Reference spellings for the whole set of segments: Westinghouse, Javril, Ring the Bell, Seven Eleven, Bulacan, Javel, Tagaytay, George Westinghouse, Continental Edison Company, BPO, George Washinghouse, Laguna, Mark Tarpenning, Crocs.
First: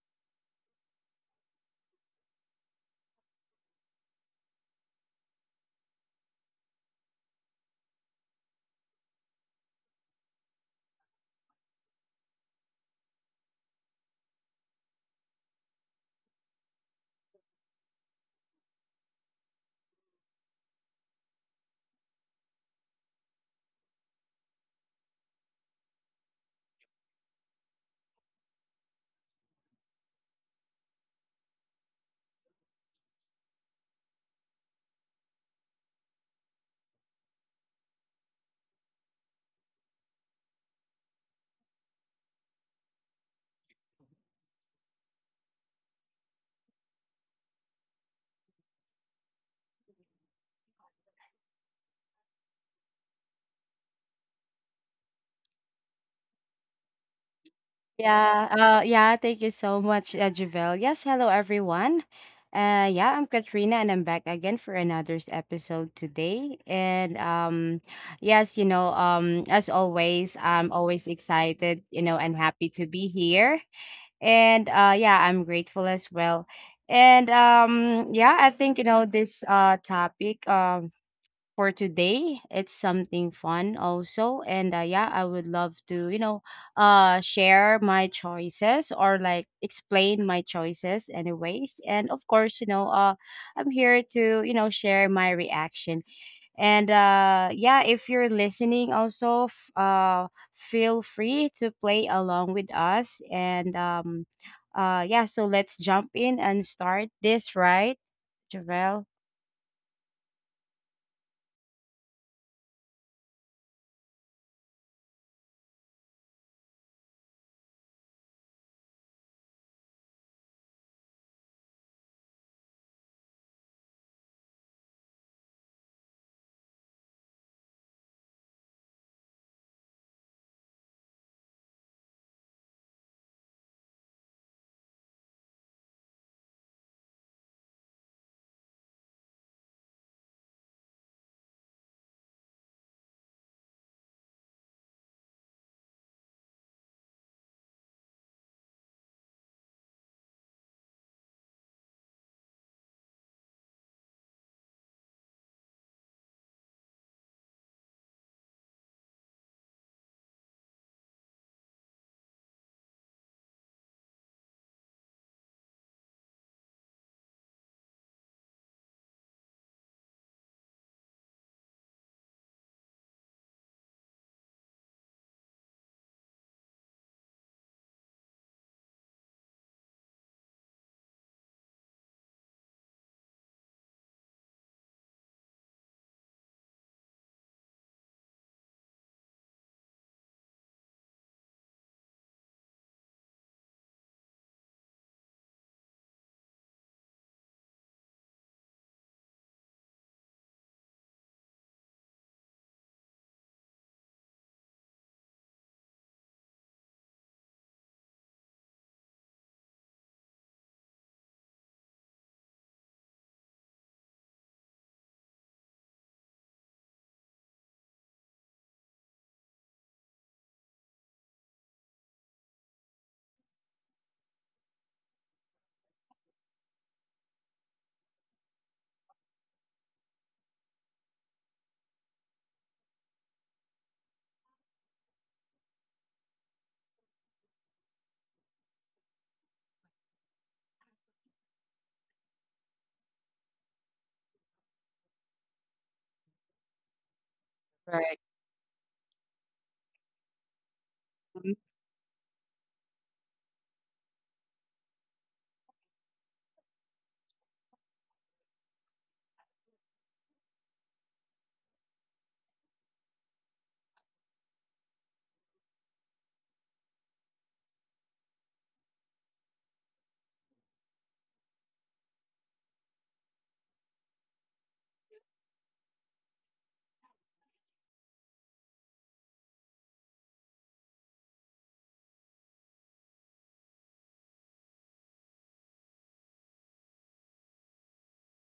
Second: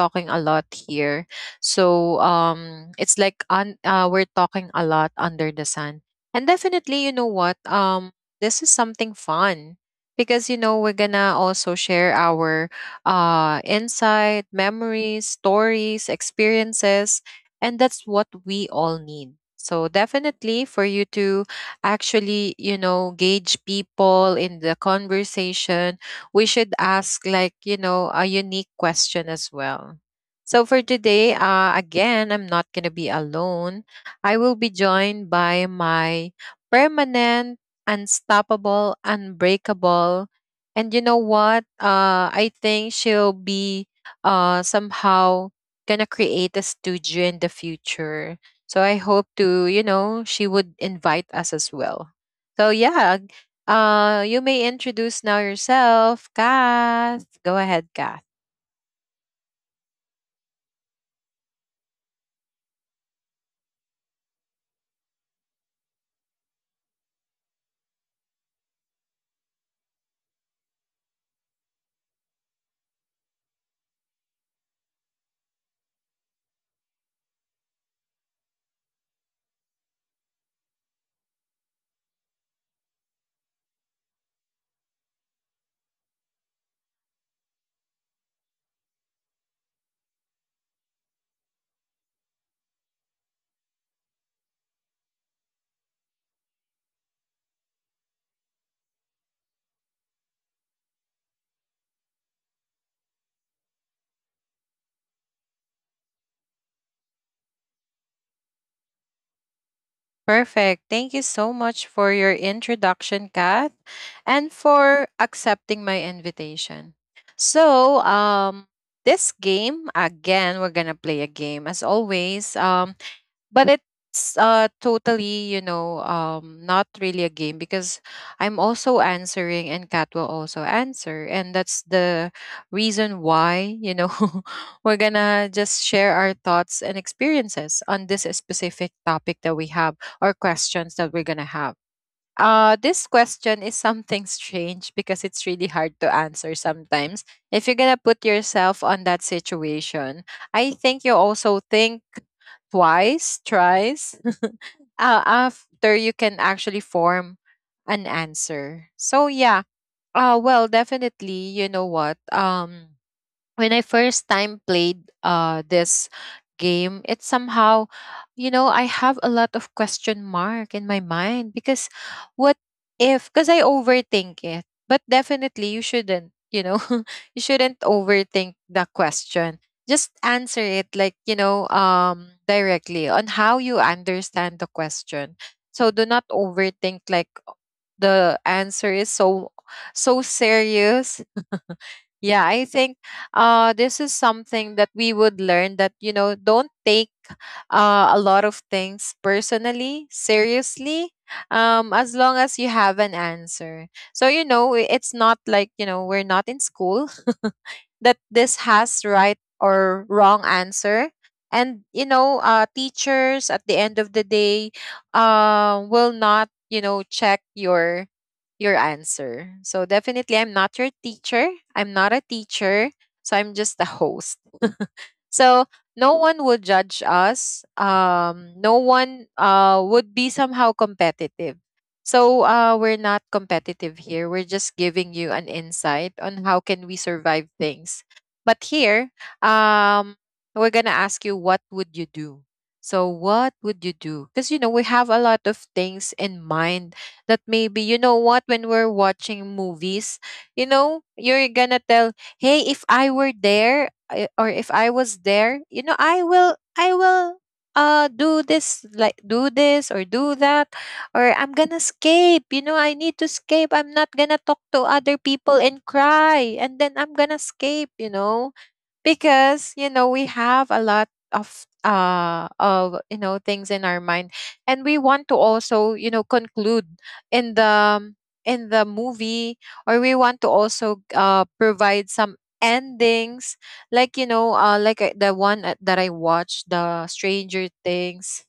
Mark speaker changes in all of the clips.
Speaker 1: talking a lot here. So it's like we're talking a lot under the sun. And definitely, you know what? This is something fun because you know we're gonna also share our insight, memories, stories, experiences, and that's what we all need. So definitely for you to actually, you know, gauge people in the conversation, we should ask, like, you know, a unique question as well. So for today, again, I'm not gonna be alone. I will be joined by my permanent, unstoppable, unbreakable. And you know what? I think she'll be somehow gonna create a studio in the future. So I hope to, you know, she would invite us as well. So yeah, you may introduce now yourself, Kath. Go ahead, Kath.
Speaker 2: Yeah, Thank you so much, Javel. Yes, hello everyone. Yeah, I'm Katrina and I'm back again for another episode today. And yes, you know, As always, I'm always excited, you know, and happy to be here. I'm grateful as well. I think you know this topic for today. It's something fun also. I would love to, you know, share my choices or like explain my choices anyways. And of course, you know, I'm here to, you know, share my reaction. If you're listening also feel free to play along with us so let's jump in and start this, right? Javel.
Speaker 1: Perfect. Thank you so much for your introduction, Kath, and for accepting my invitation. So, this game, again, we're gonna play a game as always. But it's totally, you know, not really a game because I'm also answering and Kat will also answer, and that's the reason why, you know, we're gonna just share our thoughts and experiences on this specific topic that we have or questions that we're gonna have. This question is something strange because it's really hard to answer sometimes. If you're gonna put yourself on that situation, I think you also think twice, thrice. After, you can actually form an answer. So yeah, well, definitely, you know what? When I first time played this game, it somehow, you know, I have a lot of question mark in my mind because what if, because I overthink it. But definitely you shouldn't, you know, you shouldn't overthink the question. Just answer it like, you know, directly on how you understand the question. So do not overthink like the answer is so so serious. Yeah, I think this is something that we would learn, that, you know, don't take a lot of things personally, seriously, as long as you have an answer. So, you know, it's not like, you know, we're not in school. That this has right or wrong answer. And you know, teachers at the end of the day will not, you know, check your answer. So definitely I'm not your teacher. I'm not a teacher. So I'm just a host. So no one would judge us. No one would be somehow competitive. So we're not competitive here. We're just giving you an insight on how can we survive things. But here, um, we're gonna ask you what would you do. So what would you do? Because you know we have a lot of things in mind that maybe, you
Speaker 2: Right.
Speaker 1: know what, when we're watching movies, you know you're gonna tell, hey, if I were there, I, or if I was there, you know, I will do this, like do this or do that, or I'm gonna escape. You know, I need to escape. I'm not gonna talk to other people and cry and then I'm gonna escape, you know, because you know we have a lot of you know things in our mind. And we want to also, you know, conclude in the in the movie, or we want to also provide some endings, like you know like the one that I watched, the Stranger Things,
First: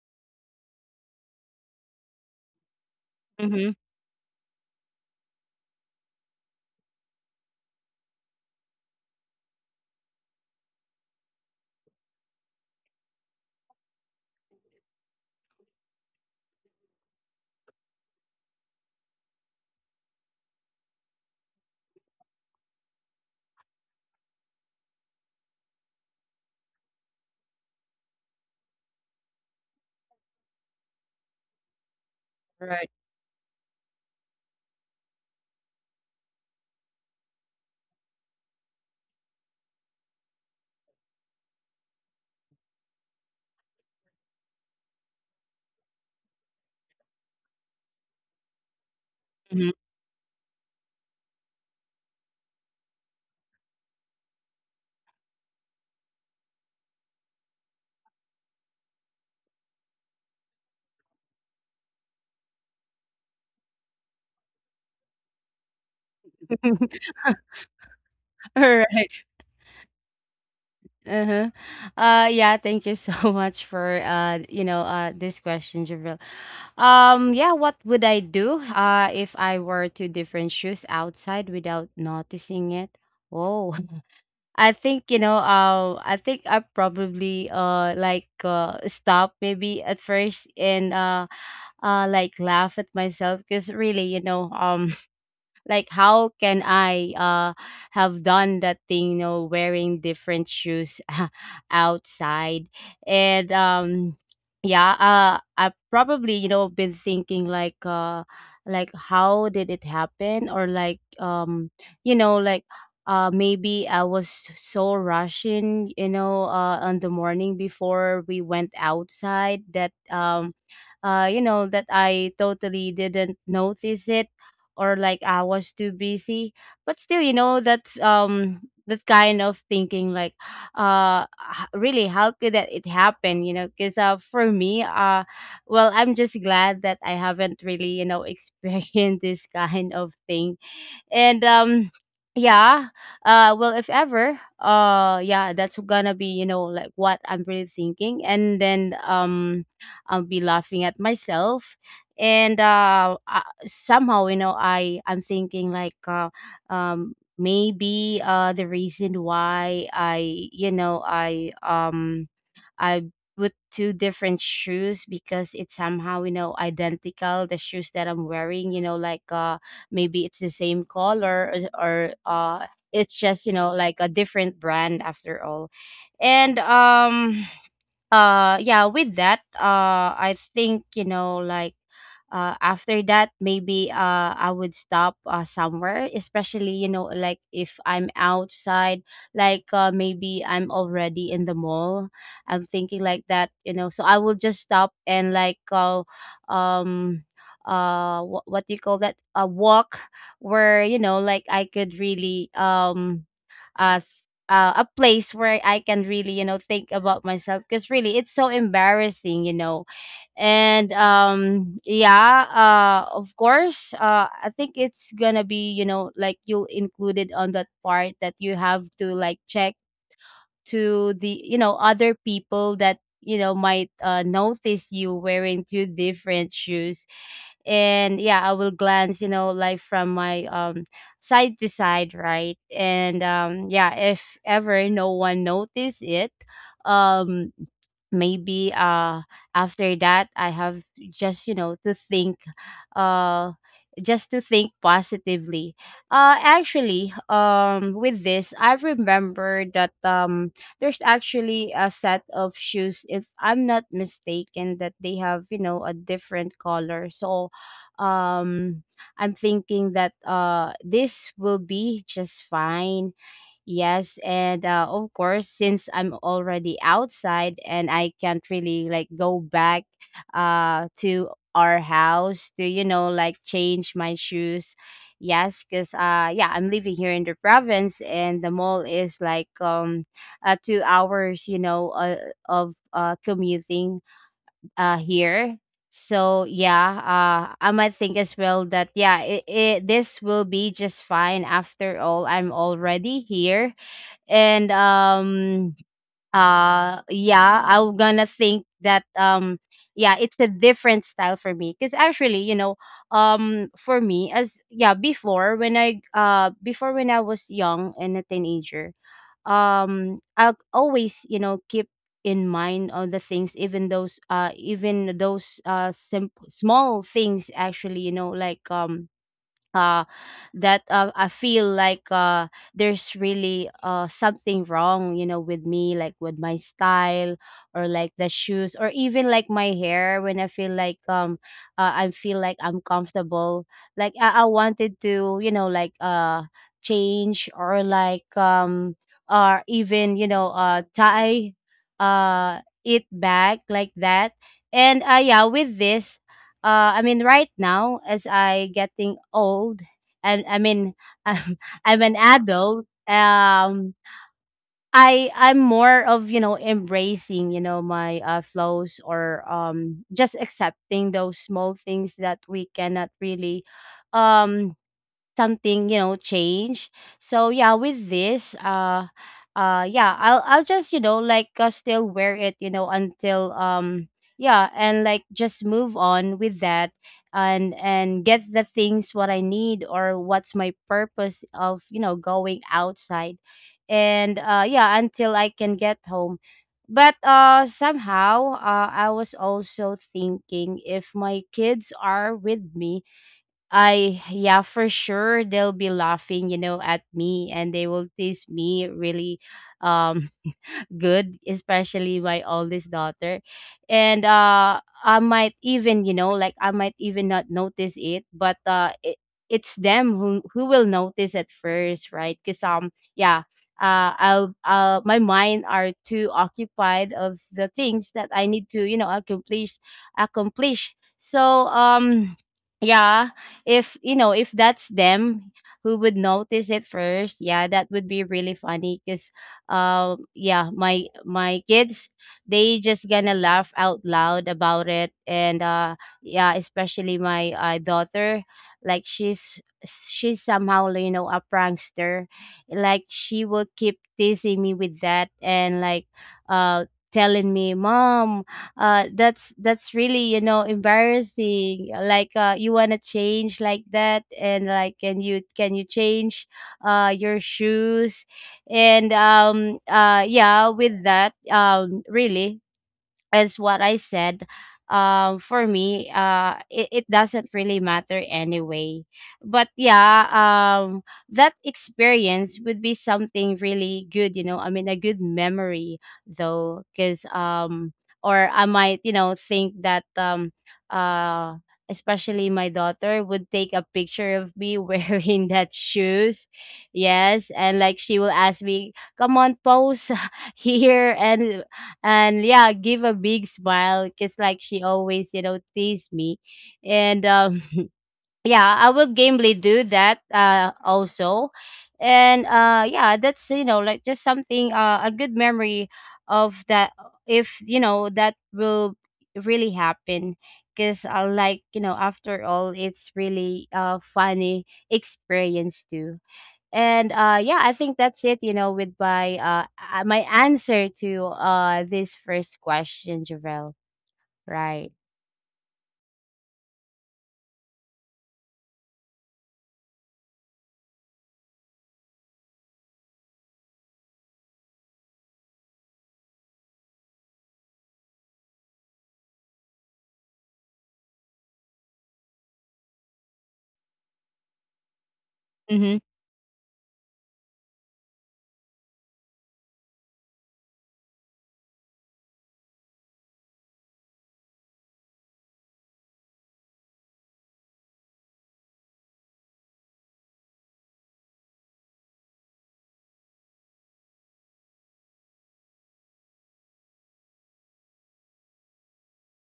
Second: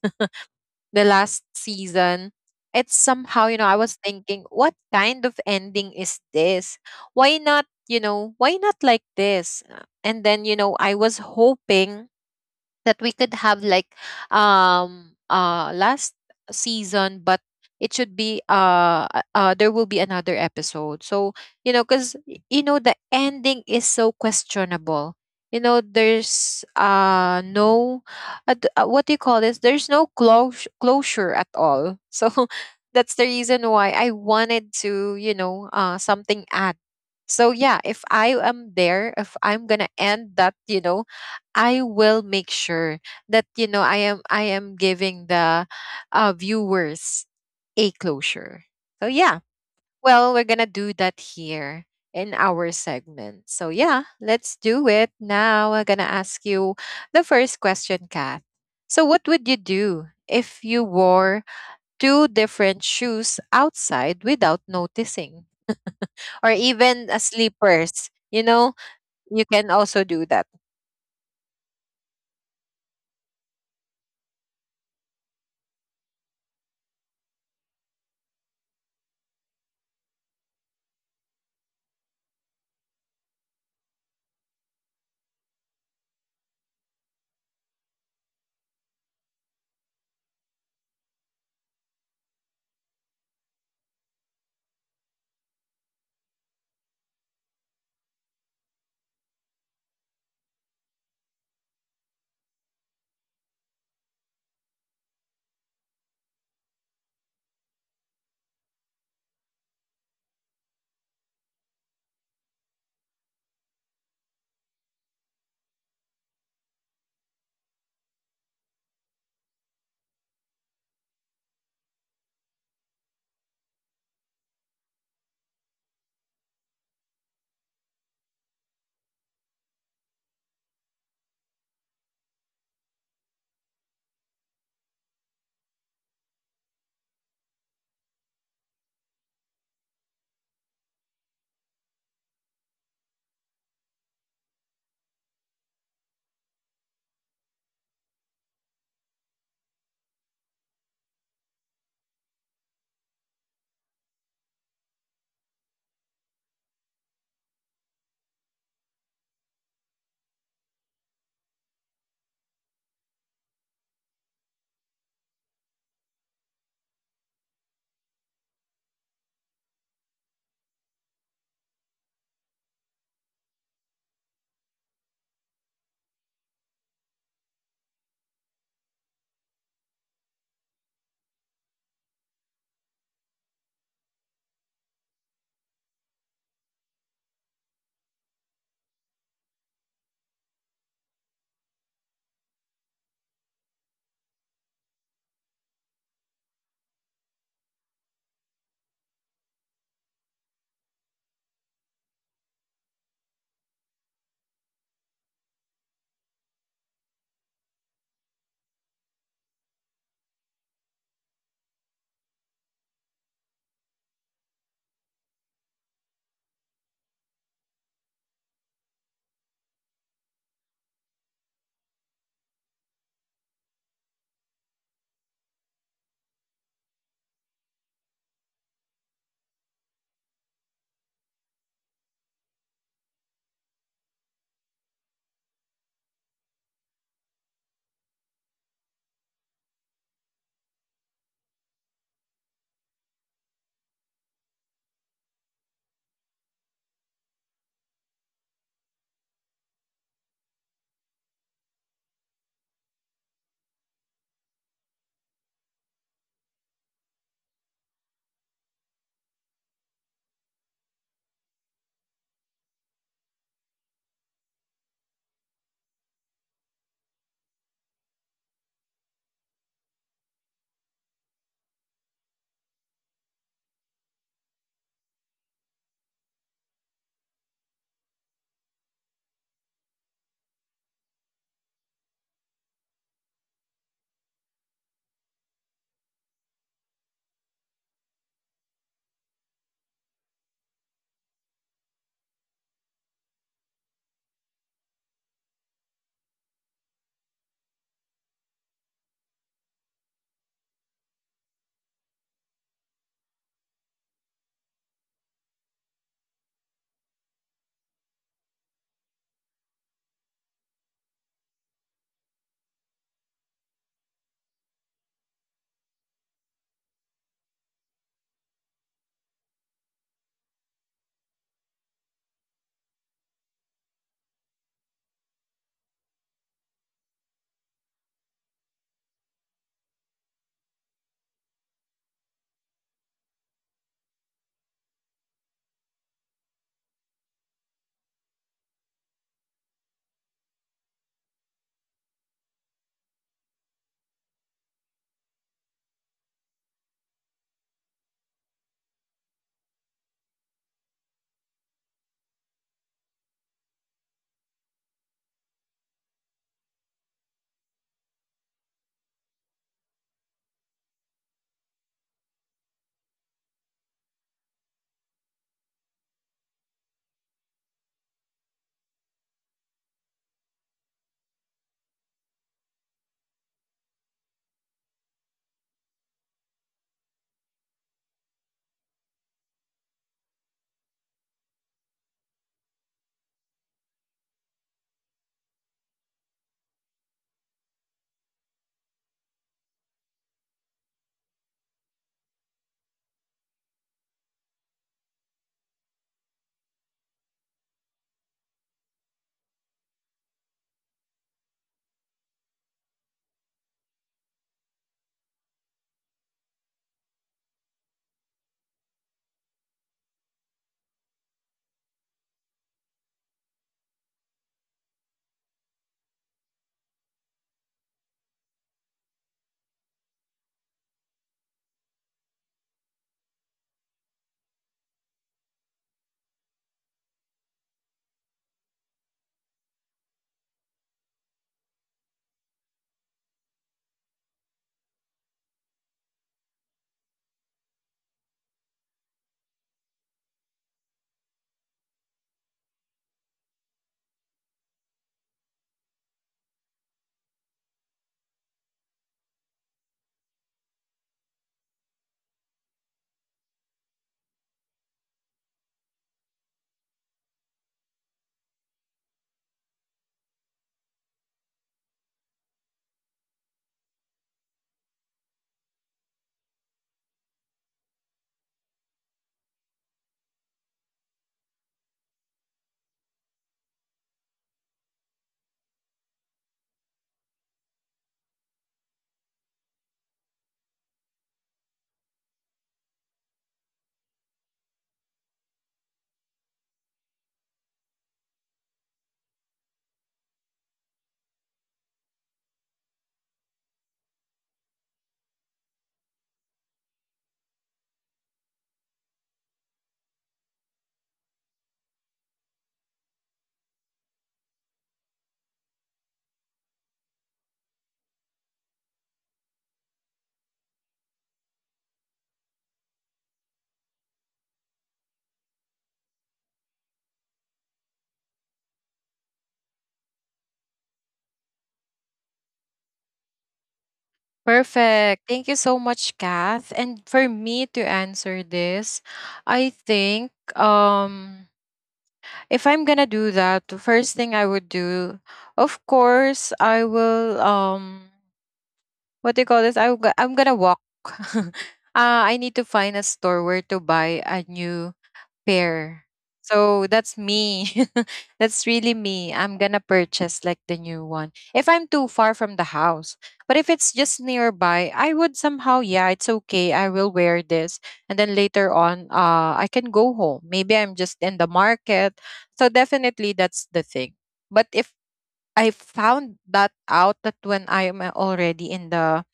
Speaker 1: the last season. It's somehow, you know,
Speaker 2: Mm-hmm.
Speaker 1: I was thinking, what kind of ending is this? Why not, you know, why not like this? And then, you know, I was hoping that we could have like last season, but it should be there will be another episode. So you know, because you know the ending is so questionable. You know, there's no what do you call this, there's no close closure at all. So
Speaker 2: Right.
Speaker 1: that's the reason why I wanted to, you know, something add. So yeah, if I am there, if I'm gonna end that, you know, I will make sure that, you know, I am giving the viewers a closure. So yeah, well, we're gonna do that here in our segment. So yeah, let's do it now. I'm gonna ask you the first question, Kath. So what would you do if you wore two different shoes outside without noticing, or even sleepers? You know,
Speaker 2: Alright.
Speaker 1: you can also do that.
Speaker 2: Uh-huh. Yeah, Thank you so much for this question, Javril. Yeah, what would I do if I were to different shoes outside without noticing it? Oh, I think you know, I think I probably stop maybe at first and like laugh at myself because really, you know, like how can I have done that thing, you know, wearing different shoes outside. And yeah I probably, you know, been thinking like, like how did it happen, or like, you know like maybe I was so rushing, you know, on the morning before we went outside, that you know, that I totally didn't notice it, or like I was too busy. But still, you know, that kind of thinking like, really how could that it happen, you know? Because for me, well, I'm just glad that I haven't really, you know, experienced this kind of thing. And yeah Well, if ever, yeah, that's gonna be, you know, like what I'm really thinking. And then I'll be laughing at myself. And I somehow, you know, I'm thinking like, maybe the reason why I you know I put two different shoes, because it's somehow, you know, identical, the shoes that I'm wearing, you know, like, maybe it's the same color, or it's just, you know, like a different brand after all. And Yeah, with that, I think, you know, like, after that, maybe, I would stop somewhere, especially, you know, like if I'm outside, like, maybe I'm already in the mall, I'm thinking like that, you know. So I will just stop and like, um what do you call that, a walk where, you know, like I could really, uh, th- a place where I can really, you know, think about myself, because really it's so embarrassing, you know. And yeah Of course, I think it's gonna be, you know, like you'll include it on that part that you have to like check to the, you know, other people that, you know, might notice you wearing two different shoes. And yeah, I will glance, you know, like from my, side to side, right? and Yeah, if ever no one notice it, um maybe after that I have just, you know, to think, uh just to think positively. Actually, with this I remember that, there's actually a set of shoes, if I'm not mistaken, that they have, you know, a different color. So um I'm thinking that this will be just fine. Yes, and of course, since I'm already outside and I can't really like go back to our house to, you know, like change my shoes. Yes, cuz yeah, I'm living here in the province, and the mall is like two hours, you know, of commuting here. So yeah, I might think as well that yeah, this will be just fine after all. I'm already here. And yeah I'm gonna think that, yeah, it's a different style for me, because actually, you know, for me, as yeah before when I before when I was young and a teenager, I'll always, you know, keep in mind all the things, even those even those small things, actually, you know, like, uh that, I feel like, there's really something wrong, you know, with me, like with my style, or like the shoes, or even like my hair, when I feel like, I feel like I'm comfortable. Like I wanted to, you know, like, change, or like, or even, you know, tie it back like that. With this, I mean, right now, as I getting old, and I mean i'm, I'm an adult. I'm more of, you know, embracing, you know, my, flows, or just accepting those small things that we cannot really, um something, you know, change. So yeah with this uh uh yeah, I'll just, you know, like, still wear it, you know, until, yeah, and like just move on with that, and get the things what I need, or what's my purpose of, you know, going outside. And Yeah, until I can get home. But uh somehow uh, I was also thinking, if my kids are with me, I yeah, for sure they'll be laughing, you know, at me, and they will tease me really, um good, especially my oldest daughter. And I might even, you know, like, I might even not notice it, but, it's them who will notice at first, right? Because yeah, my mind are too occupied of the things that I need to, you know, accomplish, accomplish. So, yeah, if you know, if that's them who would notice it first, yeah, that would be really funny. Because yeah, my kids, they just gonna laugh out loud about it. And yeah, especially my, daughter, like she's somehow, you know, a prankster, like she will keep teasing me with that. And like uh telling me, mom, that's really, you know, embarrassing, like, you want to change like that, and like, can you change your shoes? And Yeah, with that, really, as what I said, for me, it doesn't really matter anyway. But yeah, that experience would be something really good, you know. I mean, a good memory though, because, or I might, you know, think that, uh, especially my daughter would take a picture of me wearing that shoes, yes, and like she will ask me, "Come on, pose." here. And and yeah, give a big smile, because like she always, you know, tease me. And yeah, I will gamely do that also. And yeah, that's, you know, like just something, a good memory of that, if you know that will really happen. Because, like, you know, after all, it's really a funny experience too. And yeah, I think that's it, you know, with my, my answer to this first question, Javel. Right.
Speaker 1: Perfect. Thank you so much, Kath. And for me to answer this, I think if I'm gonna do that, the first thing I would do, of course, I will what do you call this? I will, I'm gonna walk. uh, I need to find a store where to buy a new.
Speaker 2: Mm-hmm.
Speaker 1: Fair. So that's me. That's really me. I'm gonna purchase like the new one if I'm too far from the house. But if it's just nearby, I would somehow, yeah, it's okay, I will wear this. And then later on, I can go home. Maybe I'm just in the market. So definitely that's the thing. But if I found that out, that when I am already in the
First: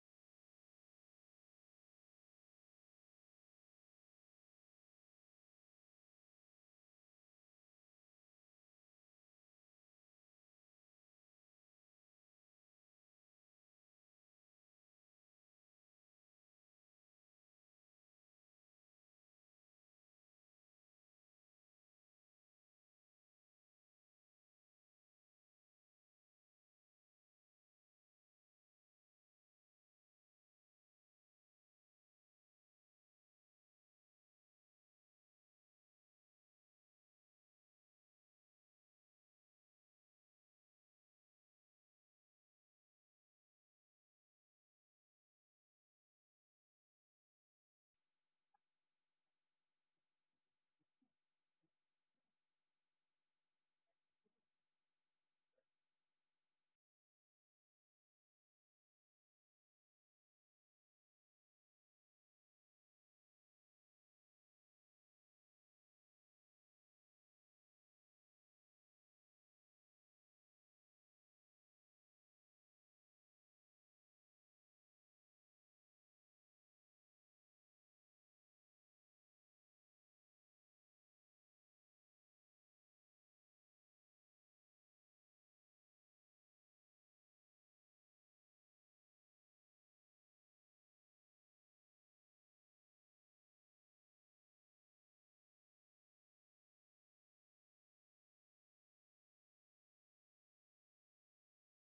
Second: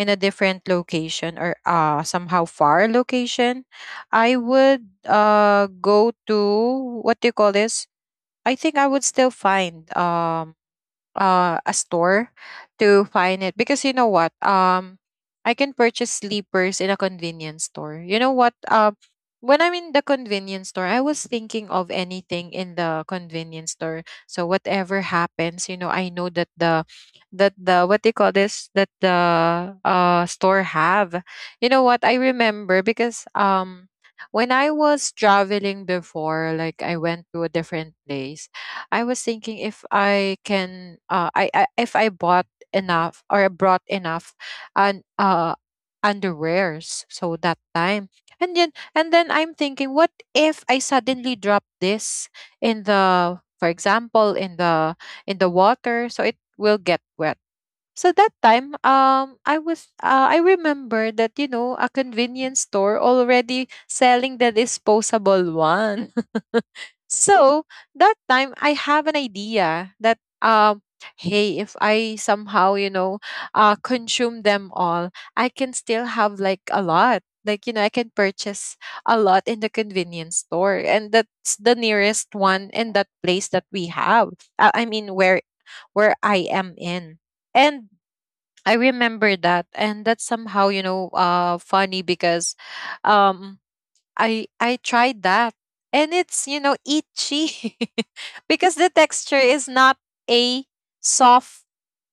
Speaker 1: in a different location, or somehow far location, I would go to what do you call this? I think I would still find a store, to find it, because you know what, I can purchase sleepers in a convenience store. You know what, when I'm in the convenience store, I was thinking of anything in the convenience store. So whatever happens, you know, I know that the what do you call this, that the store have. You know what I remember, because when I was traveling before, like I went to a different place, I was thinking if I can I, if I bought enough or brought enough and underwears so that time. And then and then I'm thinking, what if I suddenly drop this in the, for example, in the water, so it will get wet? So that time, I was, I remember that, you know, a convenience store already selling the disposable one. So that time, I have an idea that, hey, if I somehow, you know, consume them all, I can still have like a lot. Like you know, I can purchase a lot in the convenience store, and that's the nearest one in that place that we have. I mean, where I am in. And I remember that, and that's somehow, you know, funny because, um, I tried that, and it's, you know, itchy. Because the texture is not a soft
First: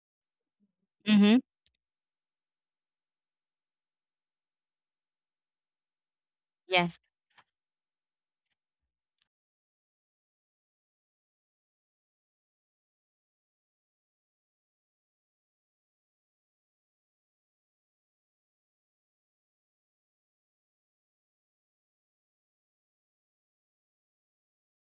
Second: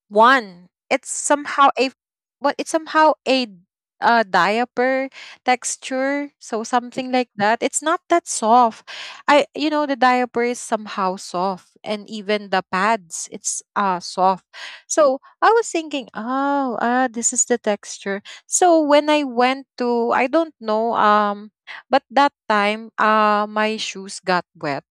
Speaker 1: one, it's
Speaker 2: Mm-hmm.
Speaker 1: somehow a what, it's somehow a diaper texture, so
Speaker 2: Yes.
Speaker 1: something like that, it's not that soft. I, you know, the diaper is somehow soft, and even the pads it's soft. So I was thinking, oh, this is the texture. So when I went to, I don't know, but that time my shoes got wet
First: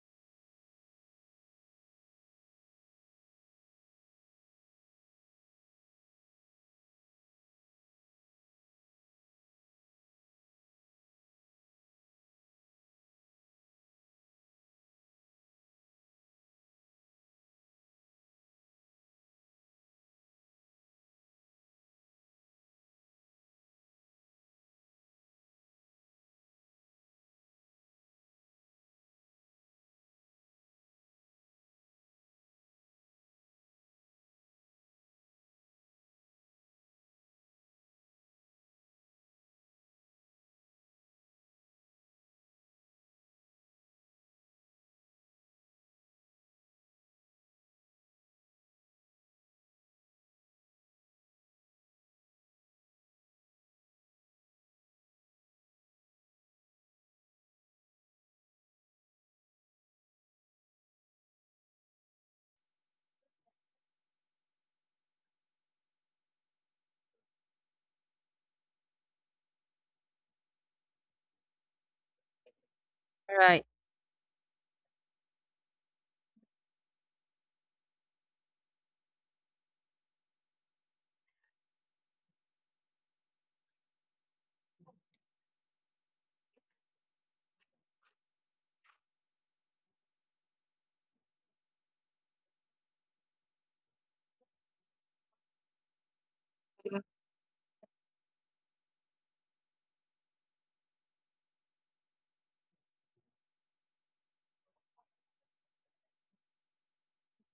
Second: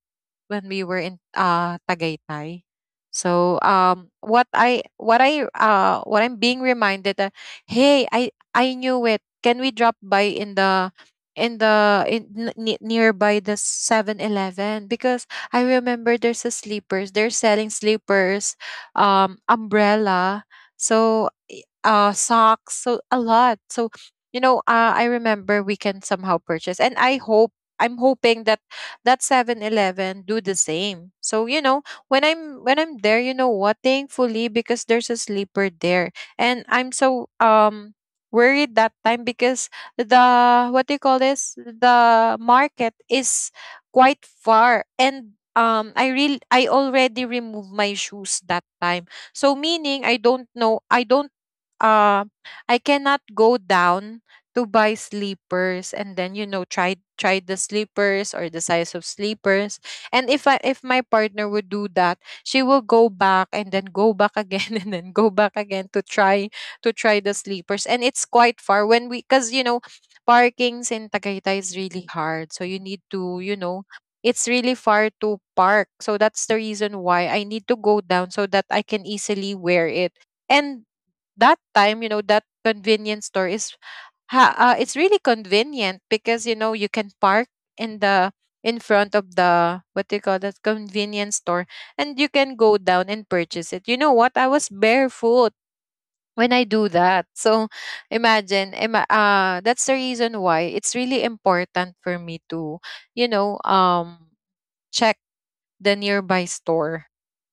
Speaker 1: when we were in Tagaytay. So um, what I what I what I'm being reminded that, hey, I knew it. Can we drop by in the nearby the 7-Eleven? Because I remember there's a sleepers, they're selling sleepers, umbrella, so socks, so a lot. So you know, I remember we can somehow purchase, and I hope, I'm hoping that that 7-Eleven do the same. So, you know, when I'm there, you know what, thankfully, because there's a sleeper there. And I'm so worried that time because the what do you call this, the market is quite far, and um, I already removed my shoes that time. So meaning I don't know, I don't uh I cannot go down to buy sleepers and then, you know, try the sleepers or the size of sleepers. And if I, if my partner would do that, she will go back and then go back again and then go back again to try the sleepers. And it's quite far when we, cuz you know, parkings in Tagaytay is really hard, so you need to, you
Speaker 2: Right.
Speaker 1: know, it's really far to park. So that's the reason why I need to go down so that I can easily wear it. And that time, you know, that convenience store is it's really convenient because, you know, you can park in the in front of the, what do you call that, convenience store, and you can go down and purchase it. You know what, I was barefoot when I do that. So imagine, that's the reason why it's really important for me to, you know, check the nearby store,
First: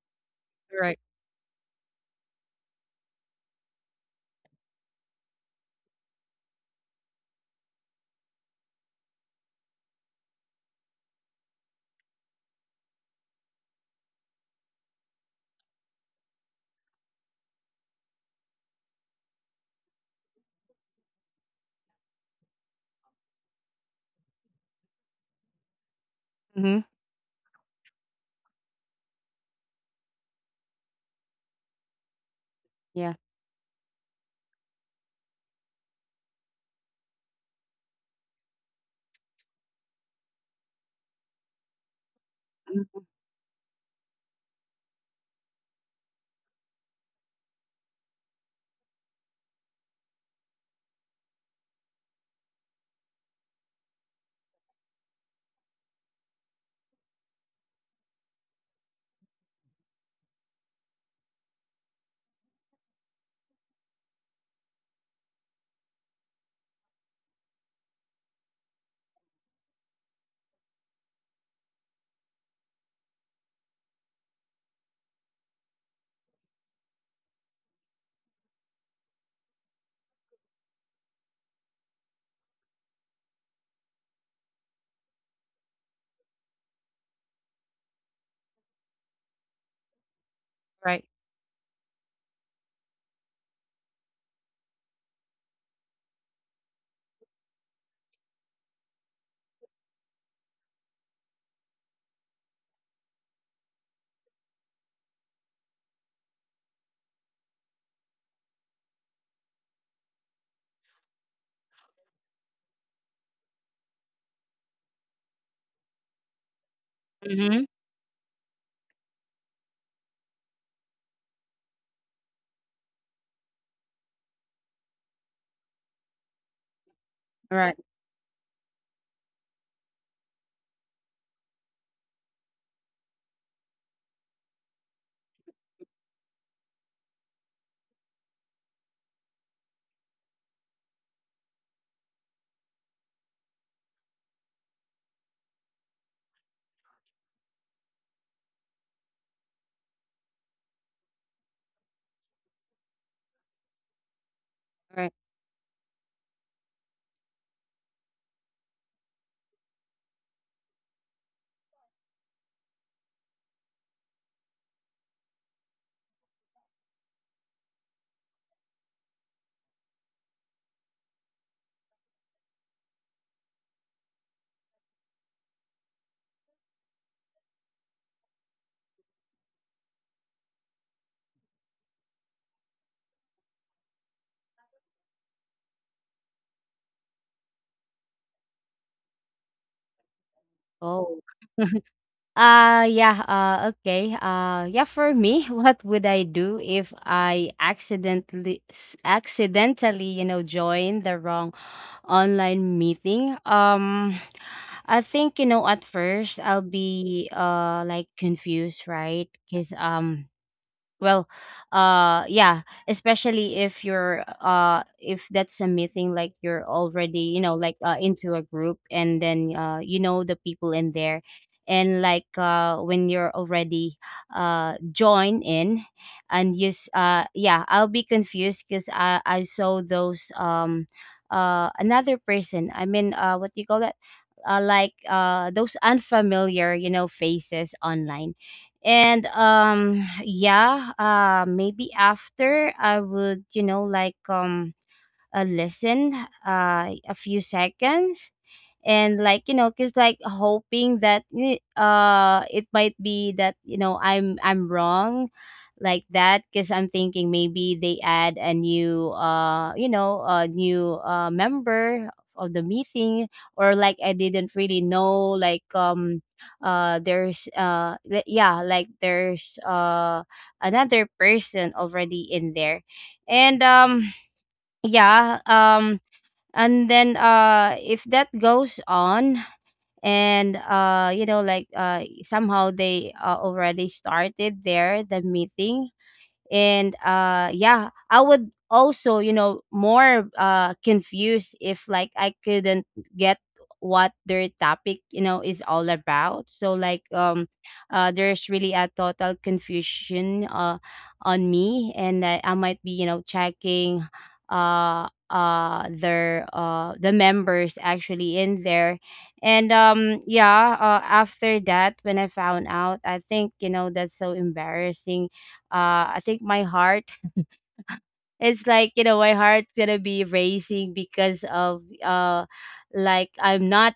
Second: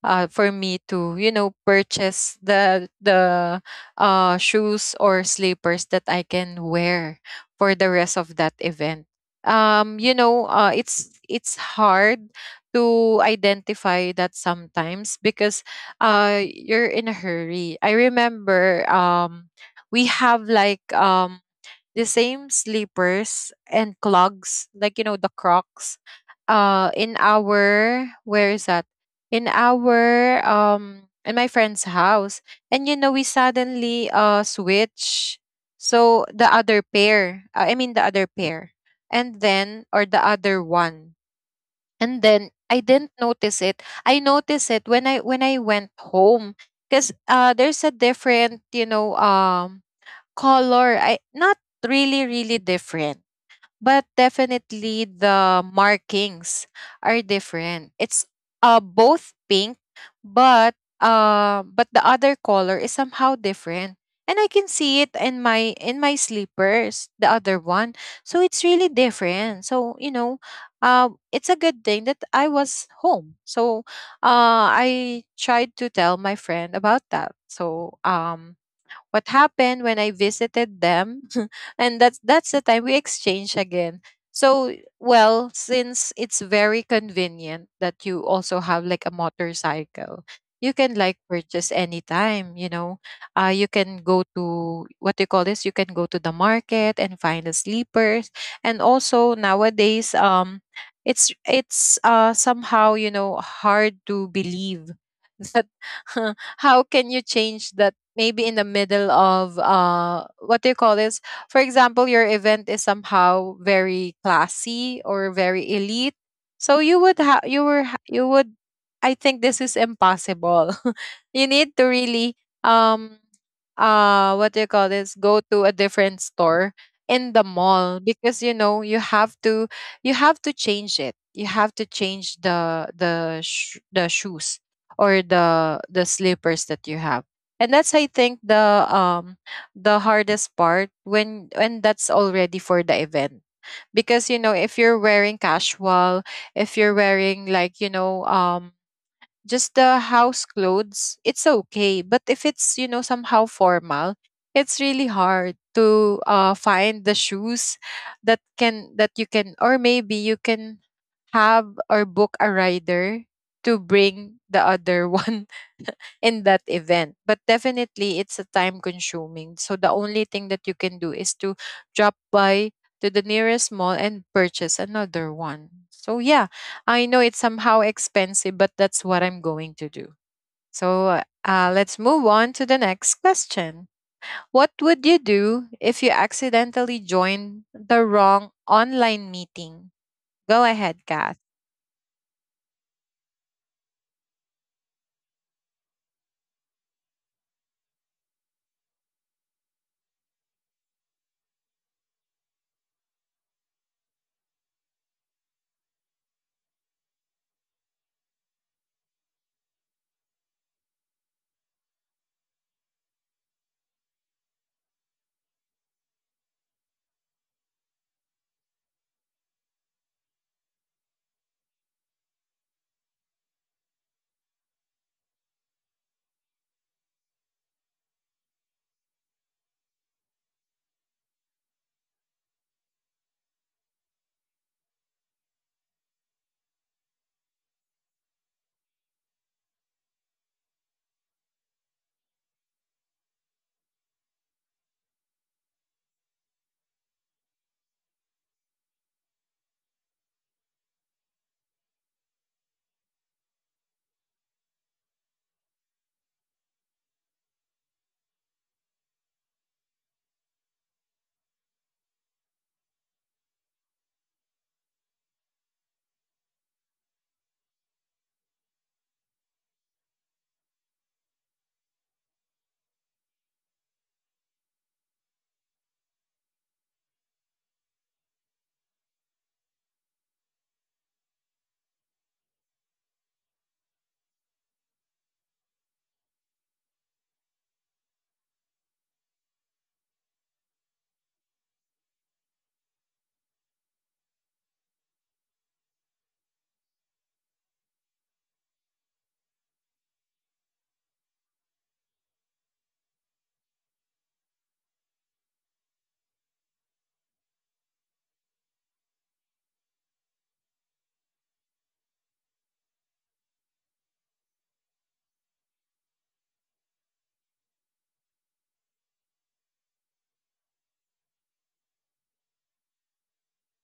Speaker 1: for me
Speaker 2: Right.
Speaker 1: to, you know, purchase the shoes or slippers that I can wear for the rest of that event. You know, it's hard to identify that sometimes because you're in a hurry. I remember, we have like, the same slippers and clogs, like, you know, the Crocs.
Speaker 2: Mm-hmm.
Speaker 1: In our, where is that? In our, in my friend's house, and you know
Speaker 2: Yeah.
Speaker 1: we suddenly switch. So the other pair, I mean the other pair, and then, or the other one, and then I
Speaker 2: Mhm.
Speaker 1: didn't notice it. I noticed it when I went home because, uh, there's a different, you know, um, color. I, not really really different, but definitely the markings are different. It's, uh, both pink, but, uh, but the other color is somehow different, and I can see it in my sleepers, the other one. So it's really different. So, you know, it's a good thing that I was home. So, I tried to tell my friend about that. So, um, what happened when I visited them? And that's the time we exchange again. So, well, since it's very convenient that you also have like a motorcycle, you can
Speaker 2: Right.
Speaker 1: like purchase anytime, you know. You can go to, what do you call this, you can go to the market and find the sleepers. And also nowadays, it's, uh, somehow, you know, hard to believe that how can you change that maybe in the middle of, uh, what do you call this, for example, your event is somehow very classy or very elite, so you would have,
Speaker 2: Mm-hmm.
Speaker 1: you would, I think this is impossible. You need to really, um what do you call this, go to a different store in the
Speaker 2: Right.
Speaker 1: mall because, you know, you have to, you have to change it, you have to change the shoes or the slippers that you have. And that's, I think, the, um, the hardest part when that's already for the event. Because, you know, if you're wearing casual, if you're wearing like, you know, um, just the house clothes, it's okay. But if it's, you know, somehow formal, it's really
Speaker 2: Right.
Speaker 1: hard to, find the shoes that can, that you can, or maybe you can have or book a rider to bring the other one in that event. But definitely it's a time consuming. So the only thing that you can do is to drop by to the nearest mall and purchase another one. So yeah, I know it's somehow expensive, but that's what I'm going to do. So, let's move on to the next question. What would you do if you accidentally join the wrong online meeting? Go ahead,
Speaker 2: Oh.
Speaker 1: Kath.
Speaker 2: Yeah, okay. Yeah, for me, what would I do if I accidentally accidentally, you know, join the wrong online meeting? I think, you know, at first I'll be like confused, right? Cuz well, yeah, especially if you're if that's a meeting like you're already, you know, like into a group, and then you know the people in there. And when you're already joined in, and yeah, I'll be confused, cuz I saw those, another person. I mean, what do you call that? Like those unfamiliar, you know, faces online. And maybe after I would, you know, like listen a few seconds. And, like, you know, because, like, hoping that it might be that, you know, I'm wrong, like that, because I'm thinking maybe they add a new you know, a new member of the meeting. Or like I didn't really know, like there's yeah, like there's another person already in there. And yeah um and then if that goes on, and you know, like somehow they already started there the meeting. And yeah, I would also, you know, more confused if like I couldn't get what their topic, you know, is all about. So, like, there's really a total confusion on me, and I might be, you know, checking their the members actually in there. And yeah, after that, when I found out, I think, you know, that's so embarrassing. I think my heart, it's like, you know, my heart gonna be racing because of like I'm not,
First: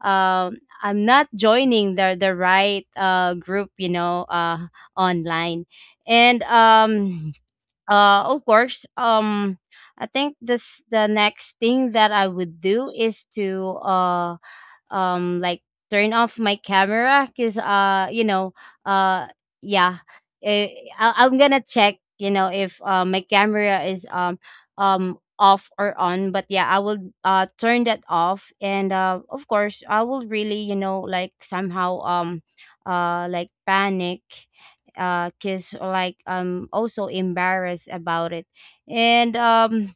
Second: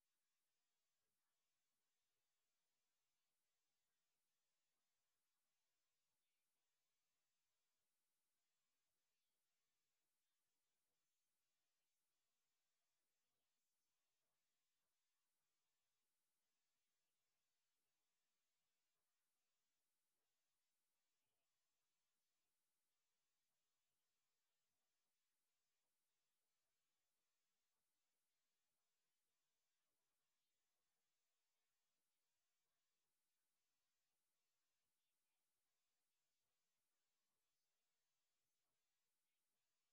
Speaker 2: I'm not joining the right group, you know, online. And of course, I think this the next thing that I would do is to like turn off my camera because, you know, uh yeah eh, I'm gonna check, you know, if my camera is off or on, but yeah, I will turn that off. And, of course, I will really, you know, like, somehow like panic, cause like I'm also embarrassed about it. And um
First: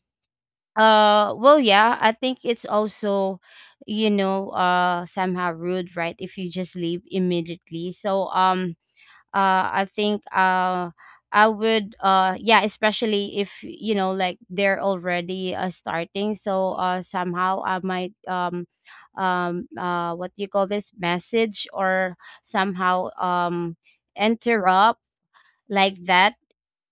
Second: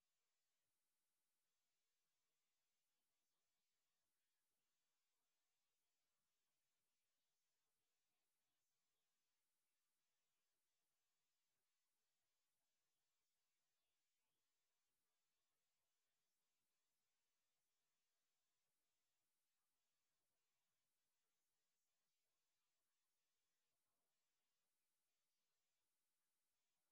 Speaker 2: uh, well, yeah, I think it's also, you know, somehow rude, right? If you just leave immediately. So, I think, I would, yeah, especially if, you know, like they're already starting. So, somehow I might, what do you call this, message or somehow, interrupt, like that.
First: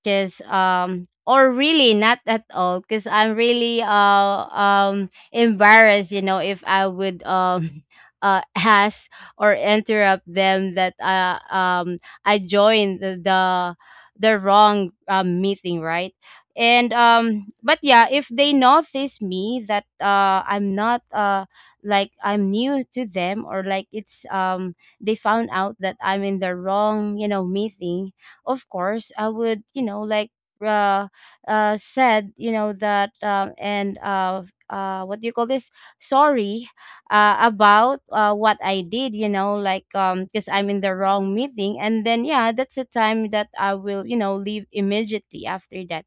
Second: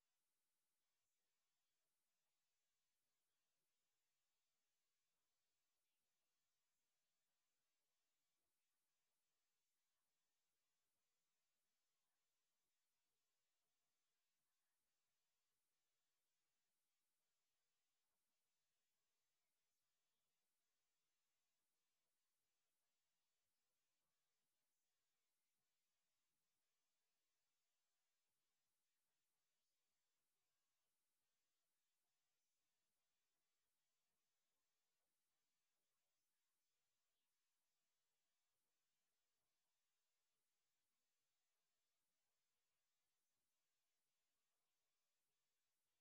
Speaker 2: Cause or really not at all, because I'm really embarrassed, you know, if I would ask or interrupt them that I joined the wrong meeting, right? And but yeah, if they notice me that I'm not like I'm new to them, or like it's they found out that I'm in the wrong, you know, meeting, of course I would, you know, like uh, said, you know, that and what do you call this, sorry, about what I did, you know, like because I'm in the wrong meeting. And then yeah, that's the time that I will, you know, leave immediately after that.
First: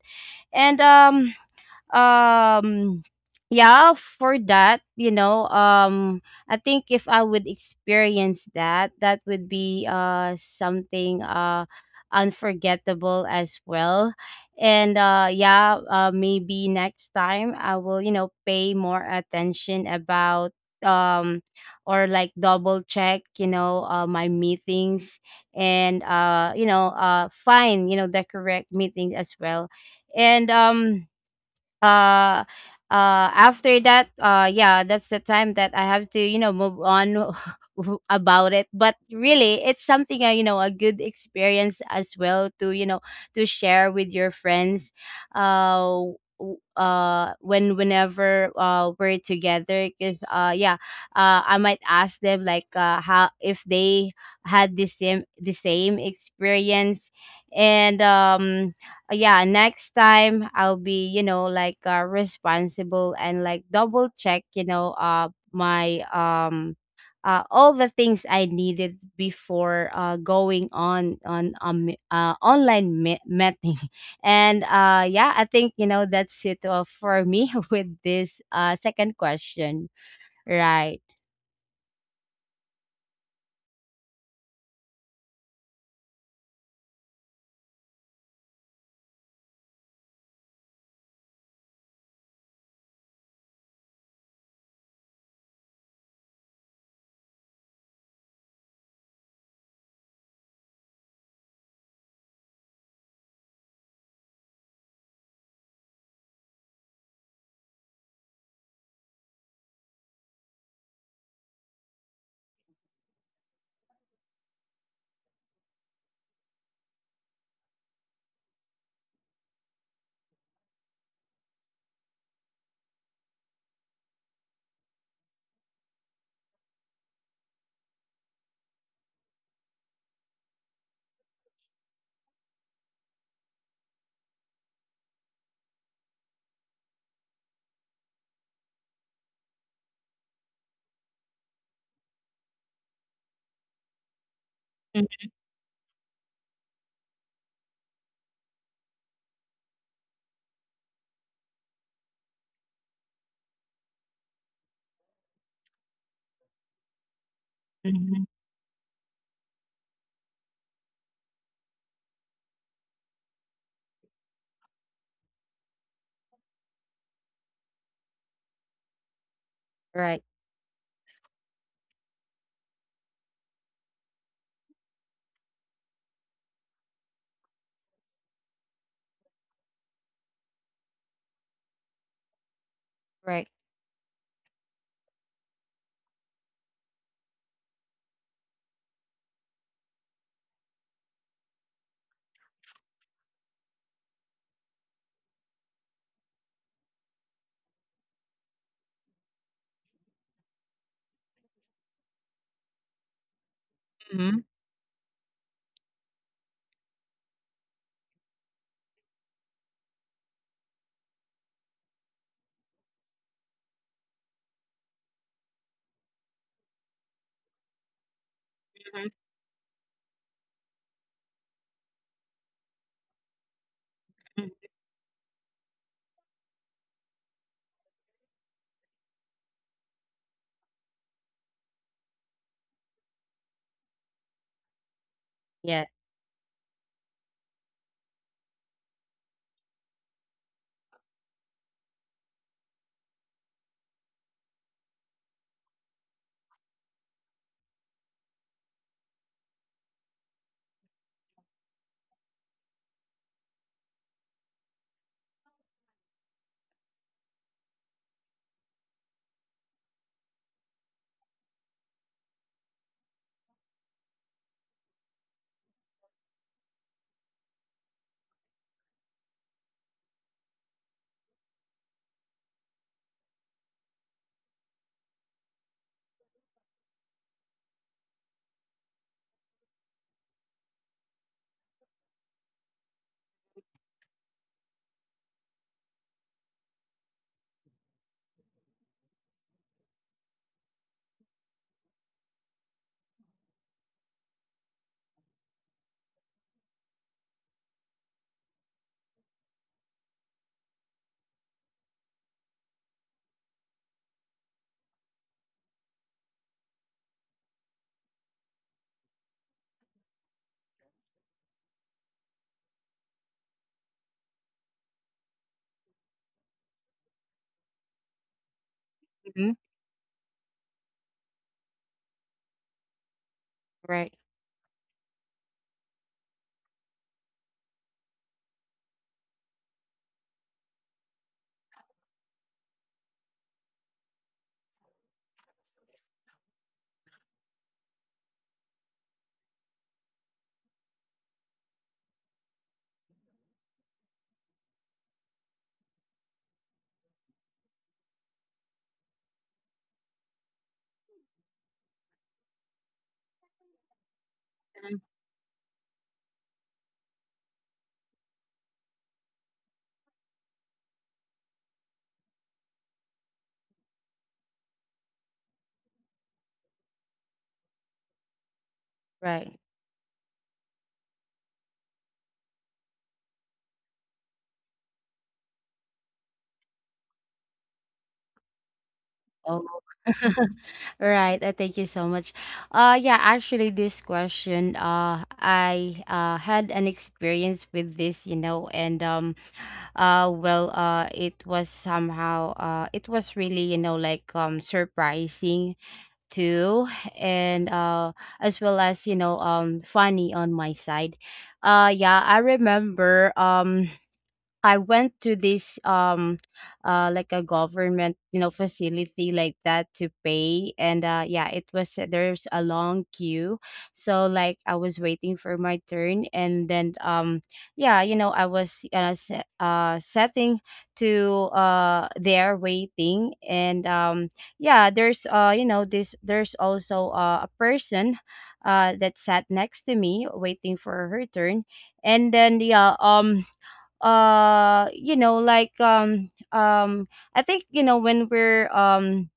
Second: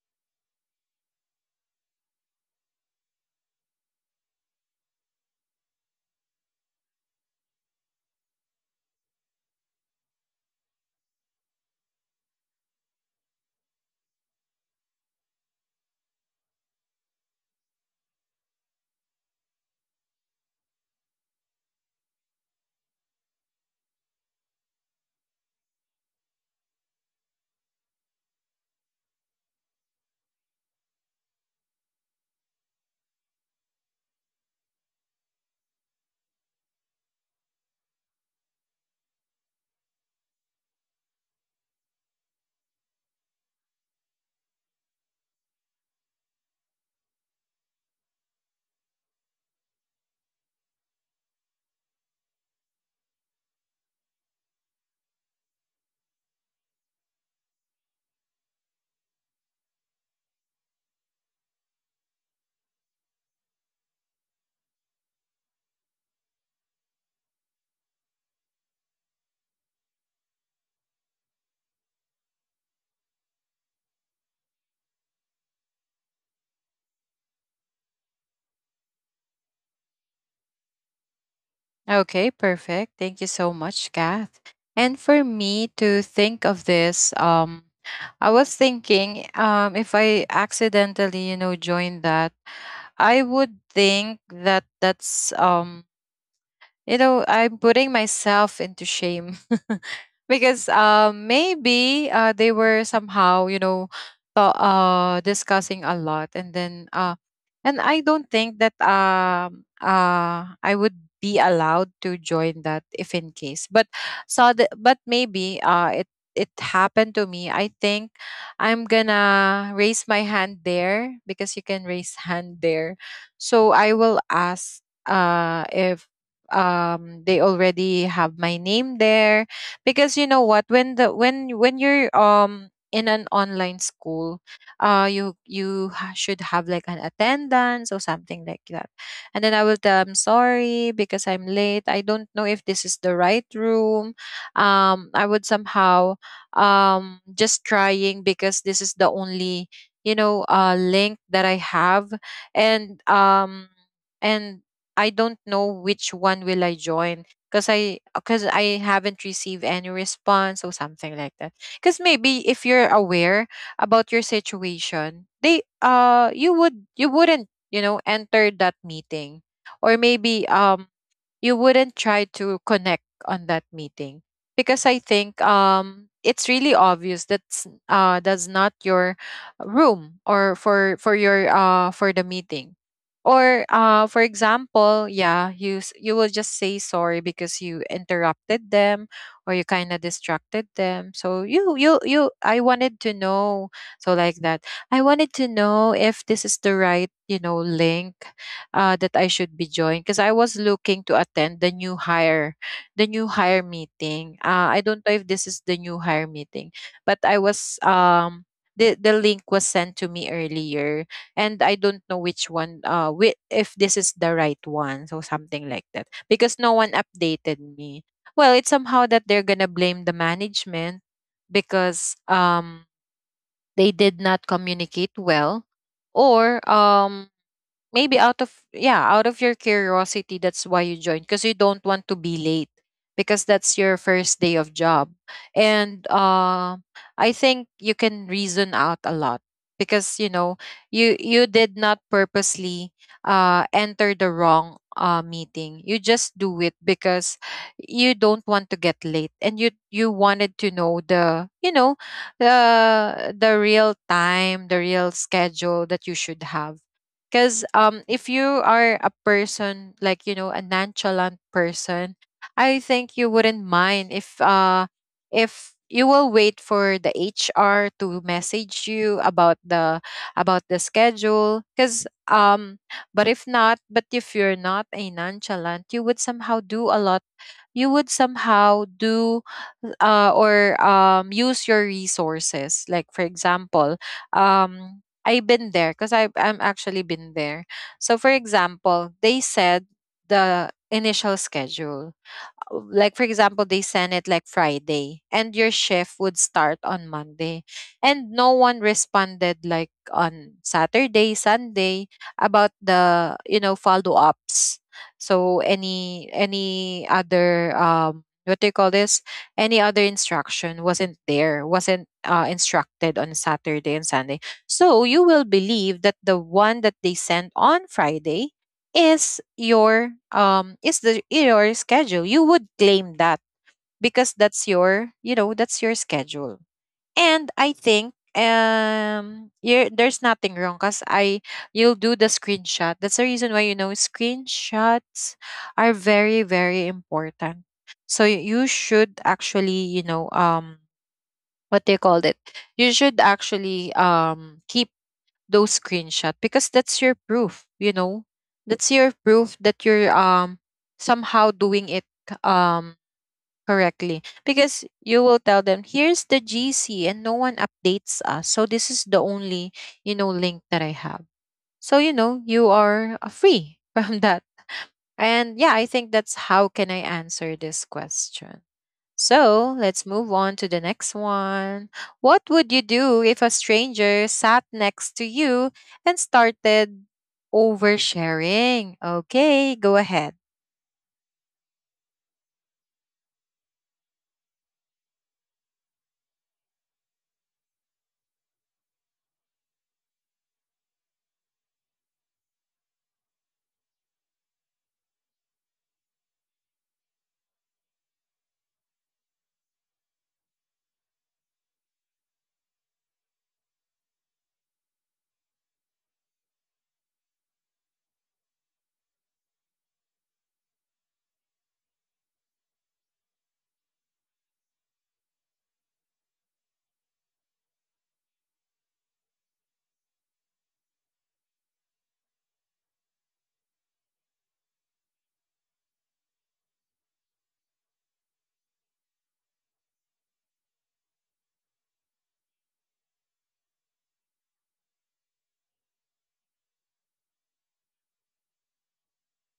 Speaker 2: And um yeah, for that, you know, I think if I would experience that, that would be something unforgettable as well. And yeah, maybe next time I will, you know, pay more attention about, um or like double check, you know, my meetings. And you know, find, you know, the correct meeting as well. And uh after that, yeah, that's the time that I have to, you know, move on about it. But really, it's something you know, a good experience as well, to, you know, to share with your friends uh when, whenever we're together, because yeah, I might ask them, like, how, if they had the same experience. And yeah, next time I'll be, you know, like, responsible, and like double check, you know, my all the things I needed before going on online meeting and yeah, I think, you know, that's it for me with this second question, right.
Speaker 1: Okay, perfect. Thank you so much, Kath. And for me to think of this, I was thinking, if I accidentally, you know, join that, I would think that that's, you know, I'm putting myself into shame. Because, maybe, they were somehow, you know, discussing a lot, and then, and I don't think that I would be allowed to join that if in case. But so the, but maybe, it it happened to me, I think I'm gonna raise my hand there because you can raise hand there. So I will ask, uh, if, um, they already have my name there. Because you know what, when the when you're, um, in an online school, uh, should have like an attendance or something like that. And then I will tell, I'm sorry because I'm late, I don't know if this is the right room. Um, I would somehow, um, just trying because this is the only, you know, uh, link that I have. And um, and I don't know which one will I join, because I,
Speaker 2: Mhm.
Speaker 1: because I haven't received any response or something like that. Because maybe if you're aware about your situation, they, uh, you would, you wouldn't, you know, enter that meeting, or
Speaker 2: Right.
Speaker 1: maybe, um, you wouldn't try to connect on that meeting, because I think, it's really obvious that's, that's not your room or for your, for the meeting.
Speaker 2: Right.
Speaker 1: Or, for example, yeah, you, you will just say sorry because you interrupted them or you kind of distracted them. So you I wanted to know, so like that. I wanted to know if this is the right, you know, link, that I should be joined, because I was looking to attend the new hire meeting.
Speaker 2: Hmm.
Speaker 1: I don't know if this is the new hire meeting, but I was, um, the link was sent to me earlier, and I don't know which one, uh, if this is the right one, so something like that, because no one updated me. Well, it's somehow that they're gonna blame the management because, um, they did not communicate well, or, um, maybe out of, yeah, out of your curiosity that's why you joined, because you don't want to be late, because that's your first day of job.
Speaker 2: Yeah.
Speaker 1: And, I think you can reason out a lot because, you know, you did not purposely, enter the wrong, meeting. You just do it because you don't want to get late, and you wanted to know the, you know, the real time, the real schedule that you should have. Because, if you are a person, like, you know, a nonchalant person, I think you wouldn't mind if, uh, if you will wait for the HR to message you about the, about the schedule. Because, but if not, but if you're not a nonchalant, you would somehow do a lot. You would somehow do, or, use your resources. Like, for example, um, I've been there, because I, I'm actually been there. So for example, they said the initial schedule, like for example, they send it like Friday and your shift would start on Monday, and no one responded like on Saturday, Sunday about the, you know, follow-ups. So any other, um, what do you call this, any other instruction wasn't there, wasn't, instructed on Saturday and Sunday. So you will believe that the one that they sent on Friday is
Speaker 2: Hmm.
Speaker 1: your, um, is the your schedule, you would claim that,
Speaker 2: Right.
Speaker 1: because that's your, you know, that's your schedule. And I think, um, you, there's nothing wrong, because I, you'll do the screenshot. That's the reason why, you know, screenshots are very very important. So, you should actually, you know, um, what they called it, you should actually, um, keep those screenshot, because that's your proof, you know, that's your proof that you're, um, somehow doing it, um, correctly, because you will tell them, here's the gc and no one updates us, so this is the only, you know, link that I have. So, you know, you are, free from that. And yeah, I think that's how can I answer this question.
Speaker 2: Right.
Speaker 1: So let's move on to the next one. What would you do if a stranger sat next to you and started oversharing? Okay,
Speaker 2: Oh.
Speaker 1: go ahead.
Speaker 2: Right, thank you so much. Yeah, actually this question I had an experience with this, you know, and well it was somehow it was really, you know, like surprising too, and as well as, you know, funny on my side. Yeah, I remember I went to this like a government, you know, facility, like that, to pay. And yeah, it was there's a long queue, so like I was waiting for my turn. And then yeah, you know, I was setting to there waiting. And yeah, there's you know, this there's also a person that sat next to me waiting for her turn. And then yeah, you know, like I think, you know, when we're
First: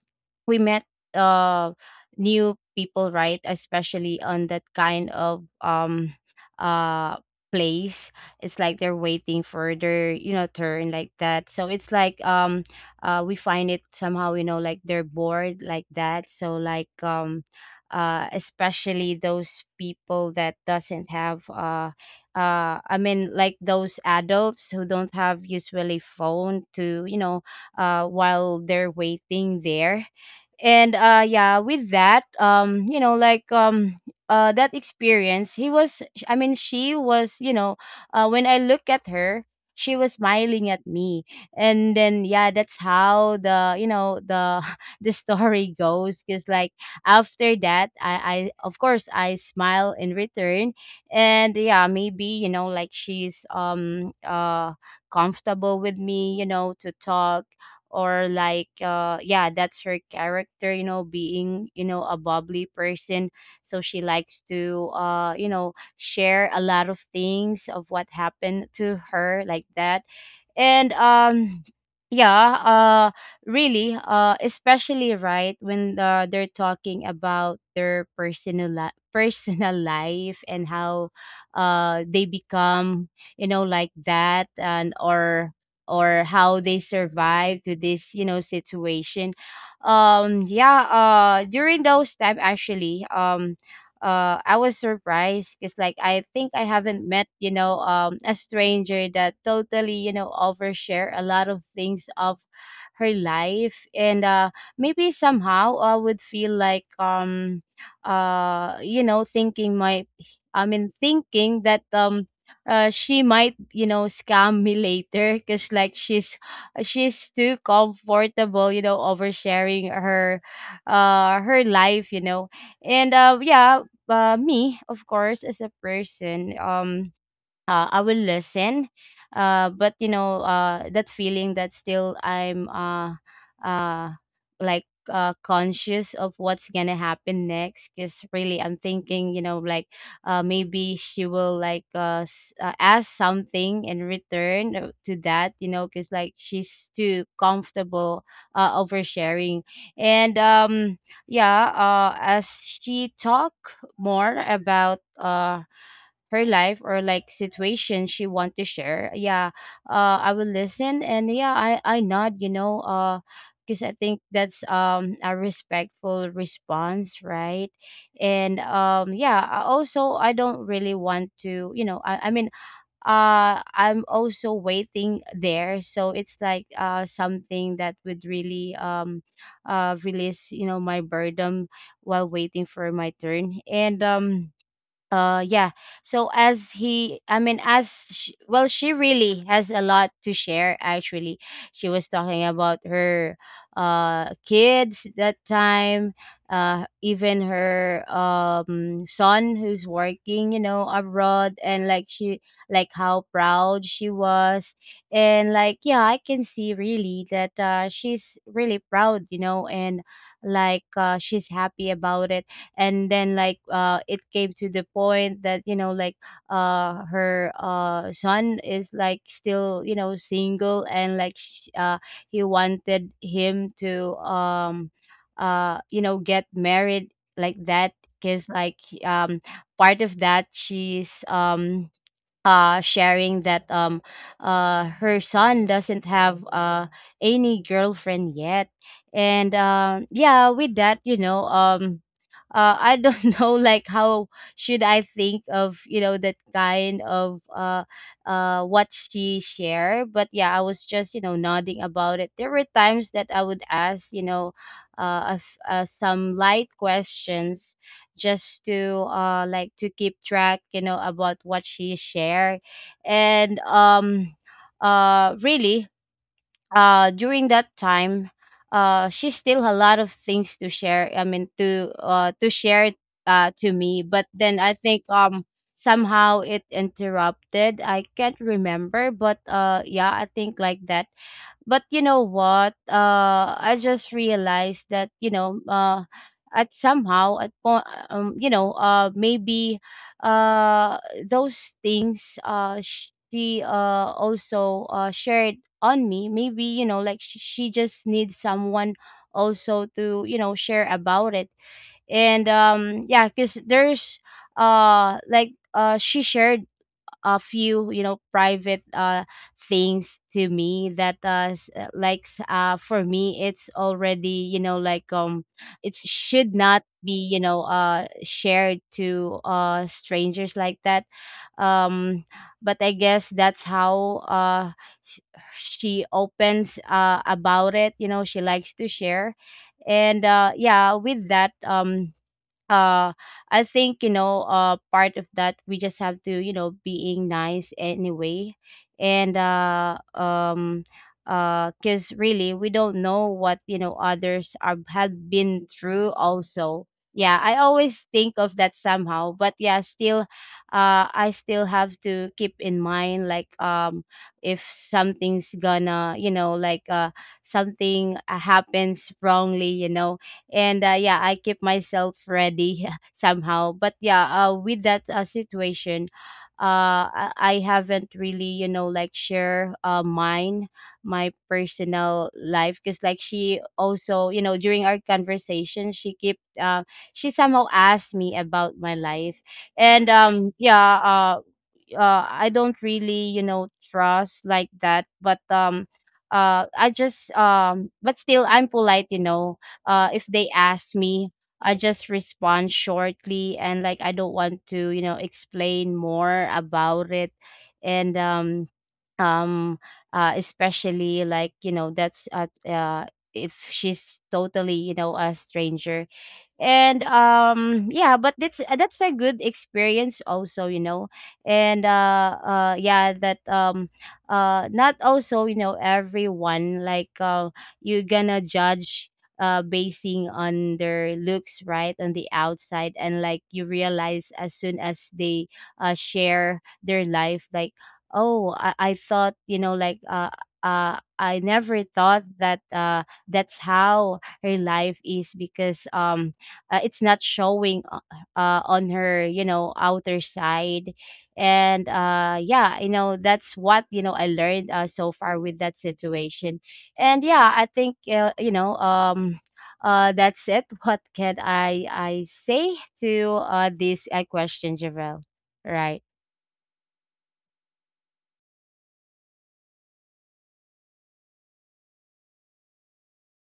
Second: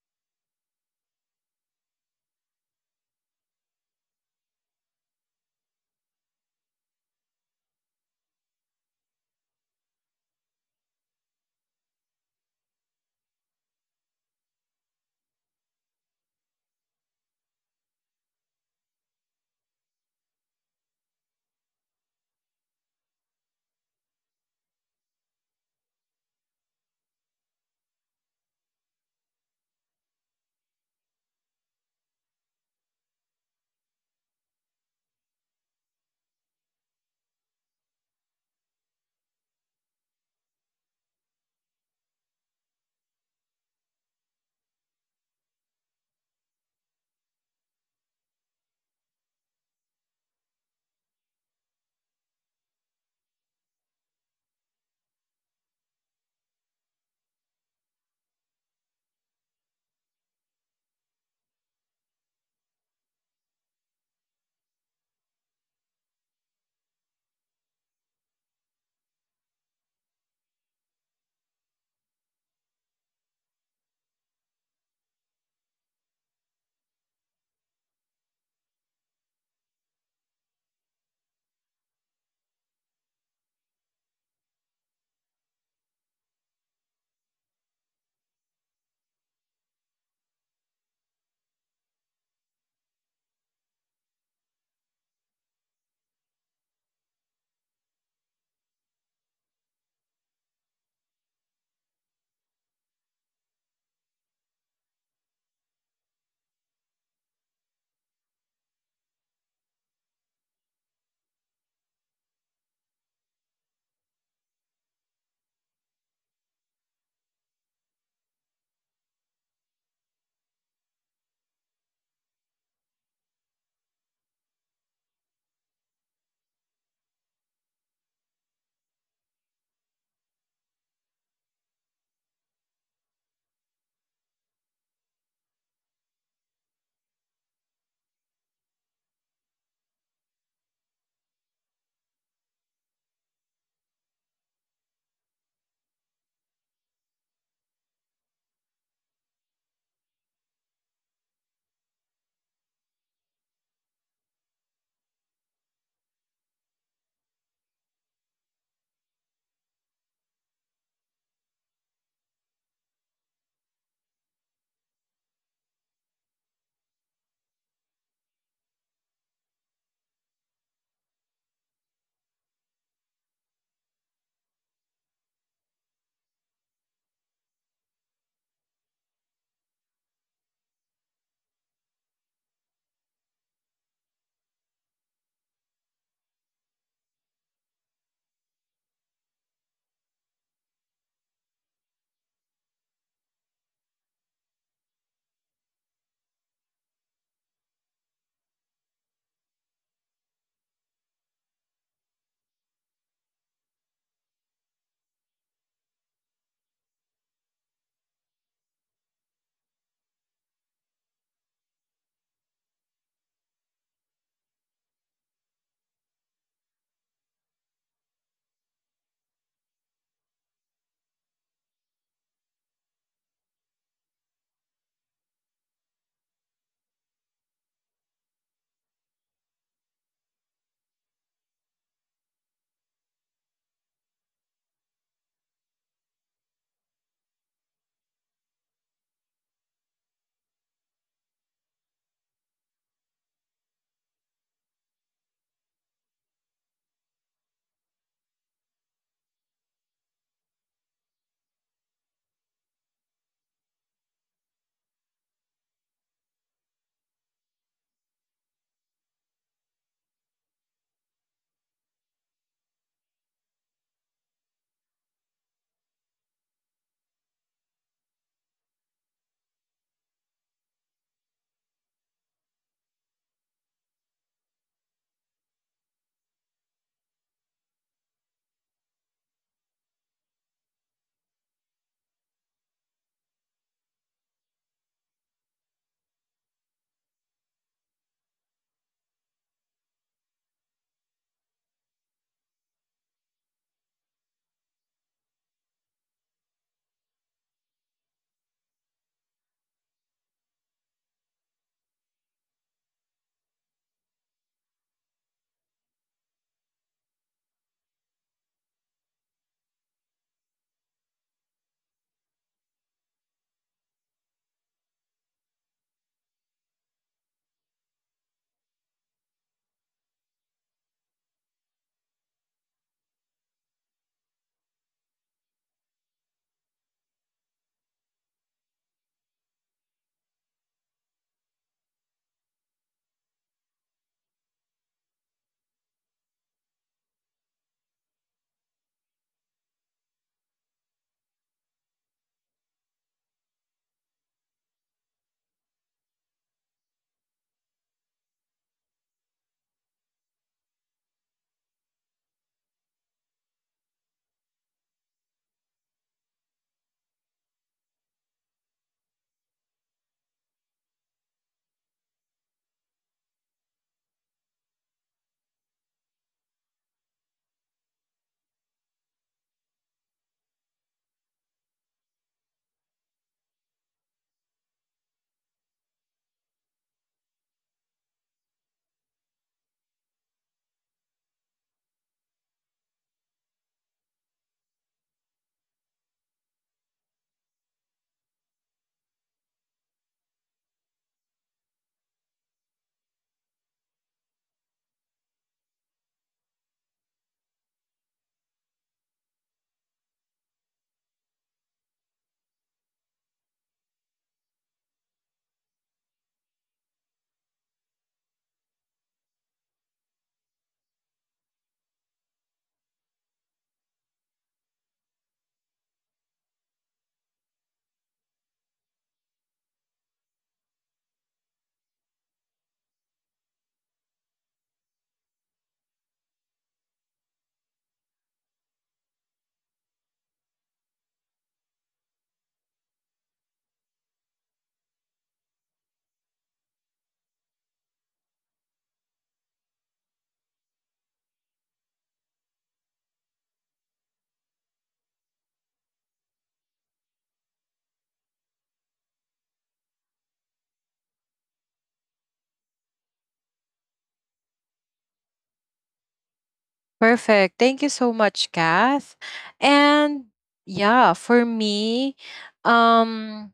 Speaker 2: we met uh new people, right, especially on that kind of uh place. It's like they're waiting for their, you know, turn, like that. So it's like we find it somehow, you know, like they're bored, like that. So like especially those people that doesn't have I mean, like those adults who don't have usually phone to, you know, while they're waiting there. And yeah, with that, you know, like that experience, he was I mean she was, you know, when I look at her, she was smiling at me. And then yeah, that's how, the you know, the the story goes, because like after that, I of course I smile in return. And yeah, maybe, you know, like she's comfortable with me, you know, to talk. Or like yeah, that's her character, you know, being, you know, a bubbly person. So she likes to, you know, share a lot of things of what happened to her, like that. And yeah uh really, especially right when they're talking about their personal life, and how they become, you know, like that, and or how they survive to this, you know, situation. Yeah during those time, actually, I was surprised, because like I think I haven't met, you know, a stranger that totally, you know, overshare a lot of things of her life. And maybe somehow I would feel like, you know, thinking my I mean thinking that, she might, you know, scam me later because like she's too comfortable, you know, oversharing her, her life, you know. And yeah, me, of course, as a person, I will listen. But you know, that feeling that still I'm uh, like, conscious of what's gonna happen next. Cause really, I'm thinking, you know, like, maybe she will like ask something in return to that, you know, cause like she's too comfortable oversharing. And yeah, as she talk more about her life or like situation she want to share, yeah, I will listen. And yeah, I nod, you know, because I think that's a respectful response, right. And yeah, I also, I don't really want to, you know, I mean, I'm also waiting there, so it's like something that would really release, you know, my burden, while waiting for my turn. And yeah, so as he I mean as sh well, she really has a lot to share actually. She was talking about her kids that time, even her son who's working, you know, abroad. And like she, like how proud she was, and like yeah, I can see really that she's really proud, you know, and like she's happy about it. And then like it came to the point that, you know, like her son is like still, you know, single, and like he wanted him to you know, get married, like that. Because like part of that, she's sharing that, her son doesn't have any girlfriend yet. And yeah, with that, you know, I don't know like how should I think of, you know, that kind of what she shared. But yeah, I was just, you know, nodding about it. There were times that I would ask some light questions just to like to keep track, about what she shared. And really during that time, she still had a lot of things to share. I mean to share to me, but then I think, somehow it interrupted. I can't remember, but yeah, I think like that. But you know what, I just realized that, at somehow at you know, maybe uh those things she also shared on me. Maybe, you know, like she just needs someone also to, you know, share about it. And yeah, because there's she shared a few, you know, private things to me that like for me it's already, you know, like, it should not be, you know, shared to strangers like that. um but I guess that's how sh- she opens about it, you know, she likes to share. And yeah, with that, uh I think, you know, part of that, we just have to, you know, being nice anyway. And because really we don't know what, you know, others are have been through also. Yeah, I always think of that somehow. But yeah, still I still have to keep in mind like, if something's gonna, you know, like something happens wrongly, you know. And yeah, I keep myself ready somehow. But yeah, with that situation, I i haven't really, you know, like share mine, my personal life, because like she also, you know, during our conversation she keep she somehow asked me about my life. And I don't really, you know, trust like that. But I just but still I'm polite, you know. If they ask me, I just respond shortly and like I don't want to, you know, explain more about it. And um Especially like, you know, that's at if she's totally, you know, a stranger. And yeah, but that's a good experience also, you know. And uh uh yeah that um uh not also, you know, everyone like you're gonna judge basing on their looks, right, on the outside. And like you realize as soon as they share their life, like, I thought, you know, like I never thought that that's how her life is. Because it's not showing on her, you know, outer side. And yeah, you know, that's what, you know, I learned so far with that situation. And yeah, I think, that's it. What can I say to this question, Javel? Right.
Speaker 1: Perfect. Thank you so much, Kath. And yeah, for me, um,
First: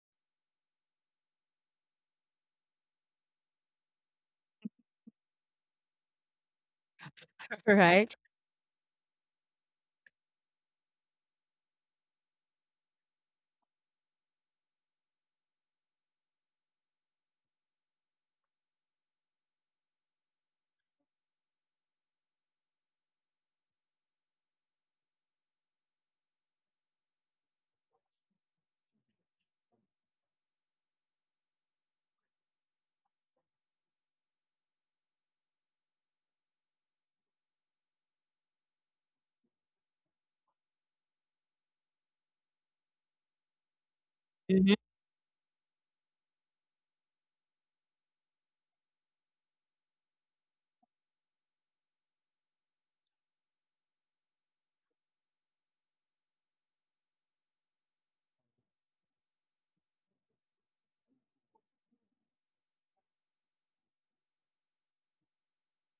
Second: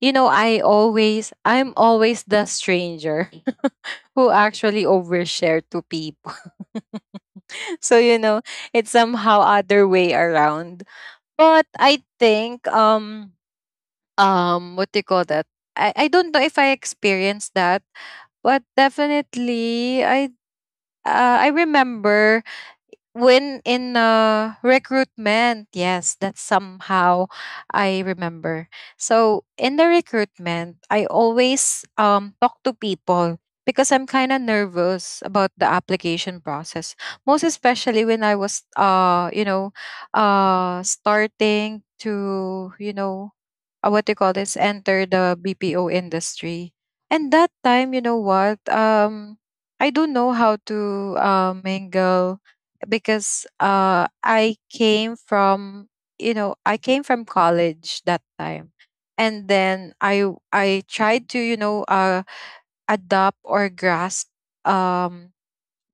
Speaker 1: you know, I'm always the stranger who actually overshare to people. So
Speaker 2: Right.
Speaker 1: you know, it's somehow other way around. But I think, um, um, what do you call that? I don't know if I experienced that, but definitely I, I remember, when in, recruitment, yes, that's somehow I remember. So in the recruitment, I always, um, talk to people because I'm kind of nervous about the application process. Most especially when I was, uh, you know, uh, starting to, you know, what they call this,
Speaker 2: Mm-hmm.
Speaker 1: enter the BPO industry. And that time, you know what? I don't know how to, mingle, because, I came from, you know, I came from college that time, and then I tried to, you know, adopt or grasp, um,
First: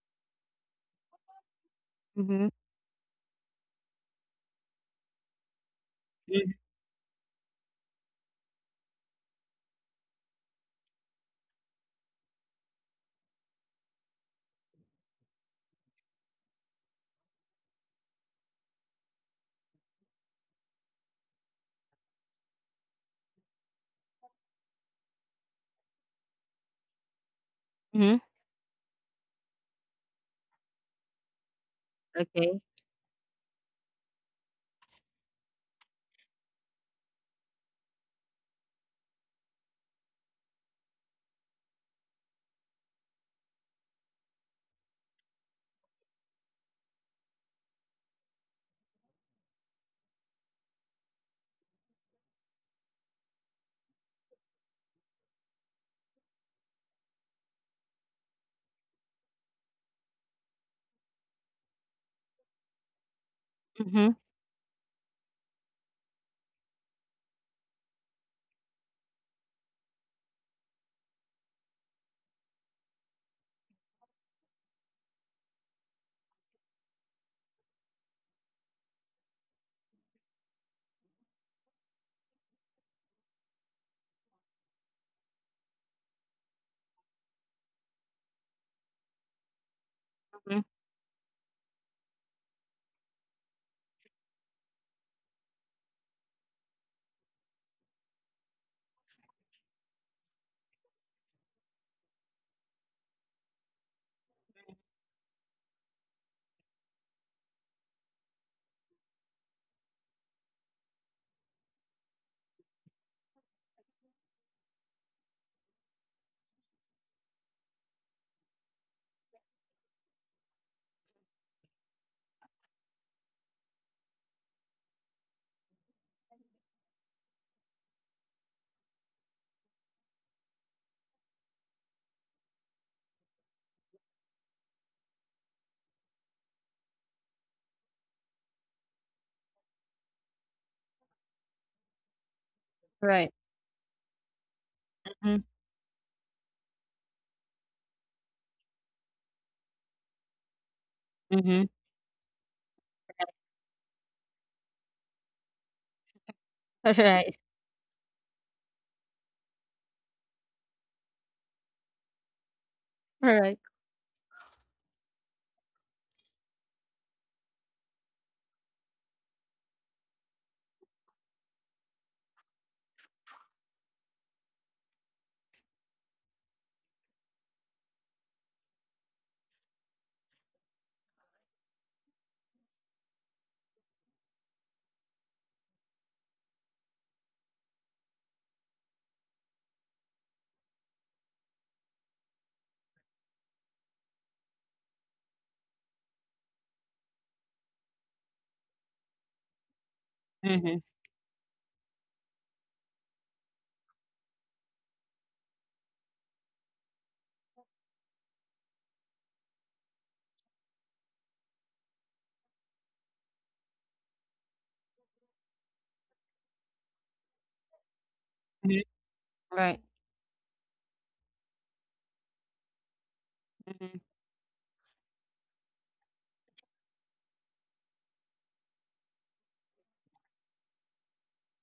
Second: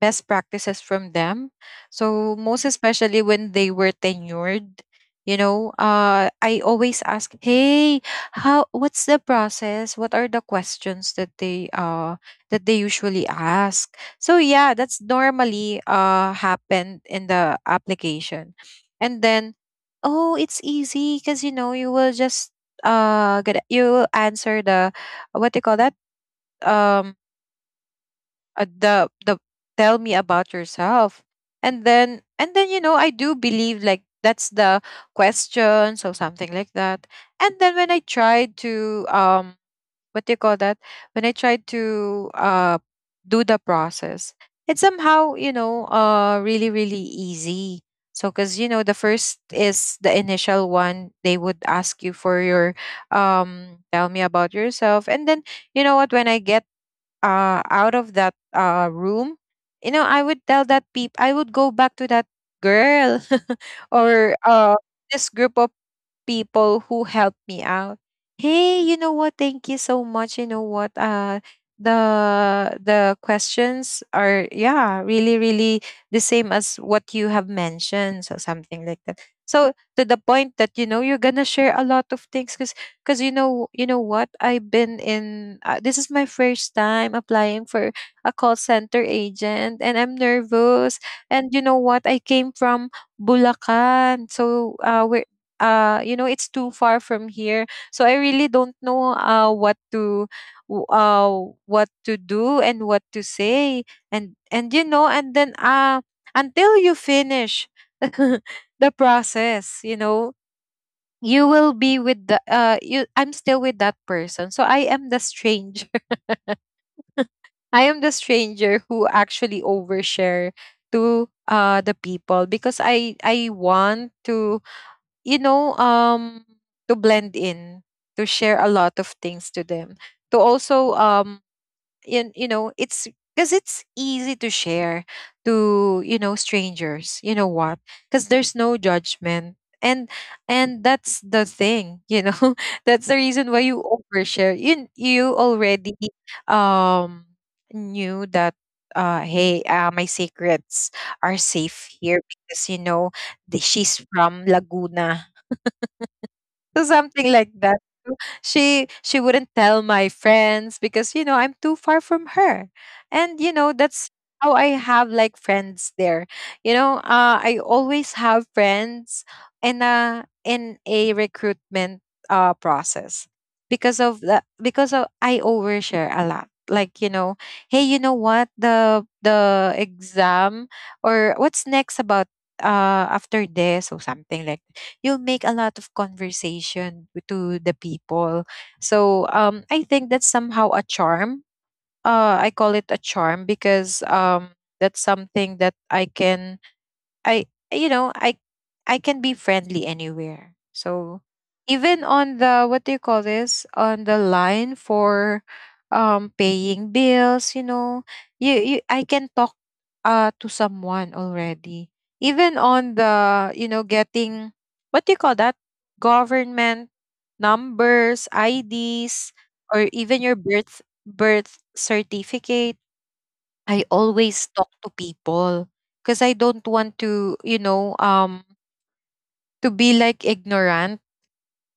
Speaker 1: best practices from them. So
Speaker 2: Mm-hmm.
Speaker 1: most especially when they were tenured, you know, I always ask, "Hey, how? What's the process? What are the questions that they usually ask?" So yeah, that's normally happened in the application. And then, oh, it's easy because you know you will just get you will answer the — what do you call that — um
Speaker 2: Mm-hmm.
Speaker 1: the "tell me about yourself." and then and
Speaker 2: Okay.
Speaker 1: then you know I do believe like that's the questions or something like that. And then, when I tried to what do you call that, when I tried to do the process, it's somehow, you know, really really easy. So because you know the first is the initial one they would ask you for your "tell me about yourself." And then you know what, when I get out of that room, you know, I would tell that peep, I would go back to that girl
Speaker 2: Mm-hmm.
Speaker 1: or this group of people who helped me out. Hey, you know what? Thank you so much. You know what? The questions are, yeah, really really the same as what you have mentioned, so something like that, so to the point that you know you're gonna share a lot of things cause. Because, you know what? I've been in. This is my first time applying for a call center agent, and I'm
Speaker 2: Mm-hmm.
Speaker 1: nervous. And you know what? I came from Bulacan, so, it's too far from here. So I really don't know what to w- uh what to do and what to say, and you know and then until you finish the process, you know, you will be with the — you I'm still with that person. So I am the stranger. I am the stranger who actually overshare to the people because I want to, you know um to blend in, to share a lot of things to them. To also, it's because it's easy to share to, strangers. You know what? Because there's no judgment, and and that's the thing, that's the
Speaker 2: Right.
Speaker 1: reason why you overshare. You
Speaker 2: Mm-hmm.
Speaker 1: already um knew that, hey, my secrets are
Speaker 2: Mm-hmm.
Speaker 1: safe here because you know, she's from Laguna, so something
Speaker 2: Right.
Speaker 1: like that. She wouldn't tell my friends because you know I'm too far from her. And you
Speaker 2: Right.
Speaker 1: know that's how I have like friends there. You know, I always have friends in a recruitment process because of the because of I overshare a lot. Like, you know, hey, you know what? The exam, or what's next about after this, or something like — you'll make a lot of conversation to the people. So, I think that's somehow a charm. I call it a charm because, that's something that I can I you know, I can be friendly anywhere.
Speaker 2: Mm-hmm.
Speaker 1: So even on the — what do you call this? On the line for paying bills, you know, you I can talk to someone already. Even on the, you know, getting — what do you call that? Government numbers, IDs, or
Speaker 2: Right.
Speaker 1: even your birth certificate, I
Speaker 2: Mm-hmm.
Speaker 1: always talk to people because I don't want to, to be like ignorant,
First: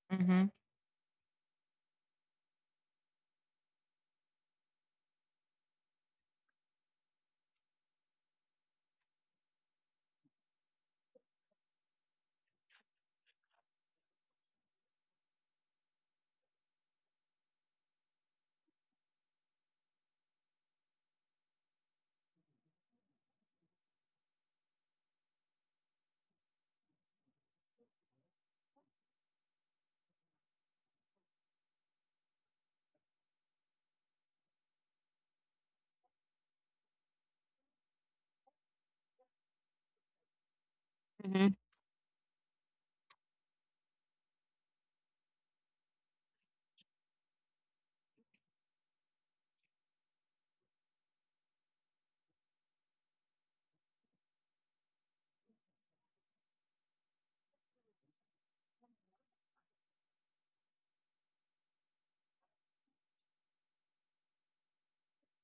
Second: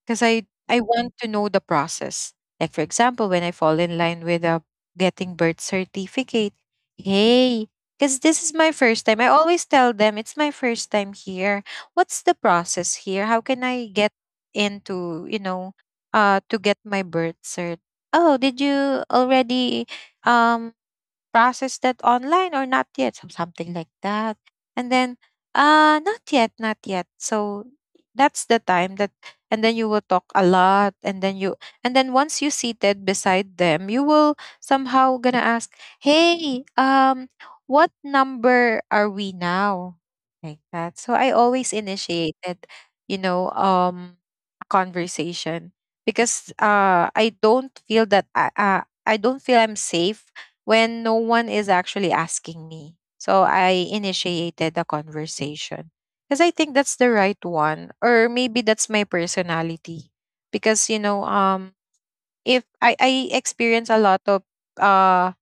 Speaker 1: because I want to know the process. Like for example, when I fall in line with a getting birth certificate, hey, because this is my first time. I always tell them it's my first time here. What's the process here? How can I get into, you know, to get my birth cert? Oh, did you already um process that online or not yet, something like that? And then, not yet, not yet. So that's the time that, and then you will talk a lot, and then once you seated beside them, you will somehow gonna ask, hey, what number are we now, like that. So I
Speaker 2: Mm-hmm.
Speaker 1: always initiated, you know um a conversation, because I don't feel that I don't feel I'm safe when no one is actually asking me. So I initiated the conversation because I think that's the right one, or maybe that's my personality. Because, you know, if I experience a lot of — uh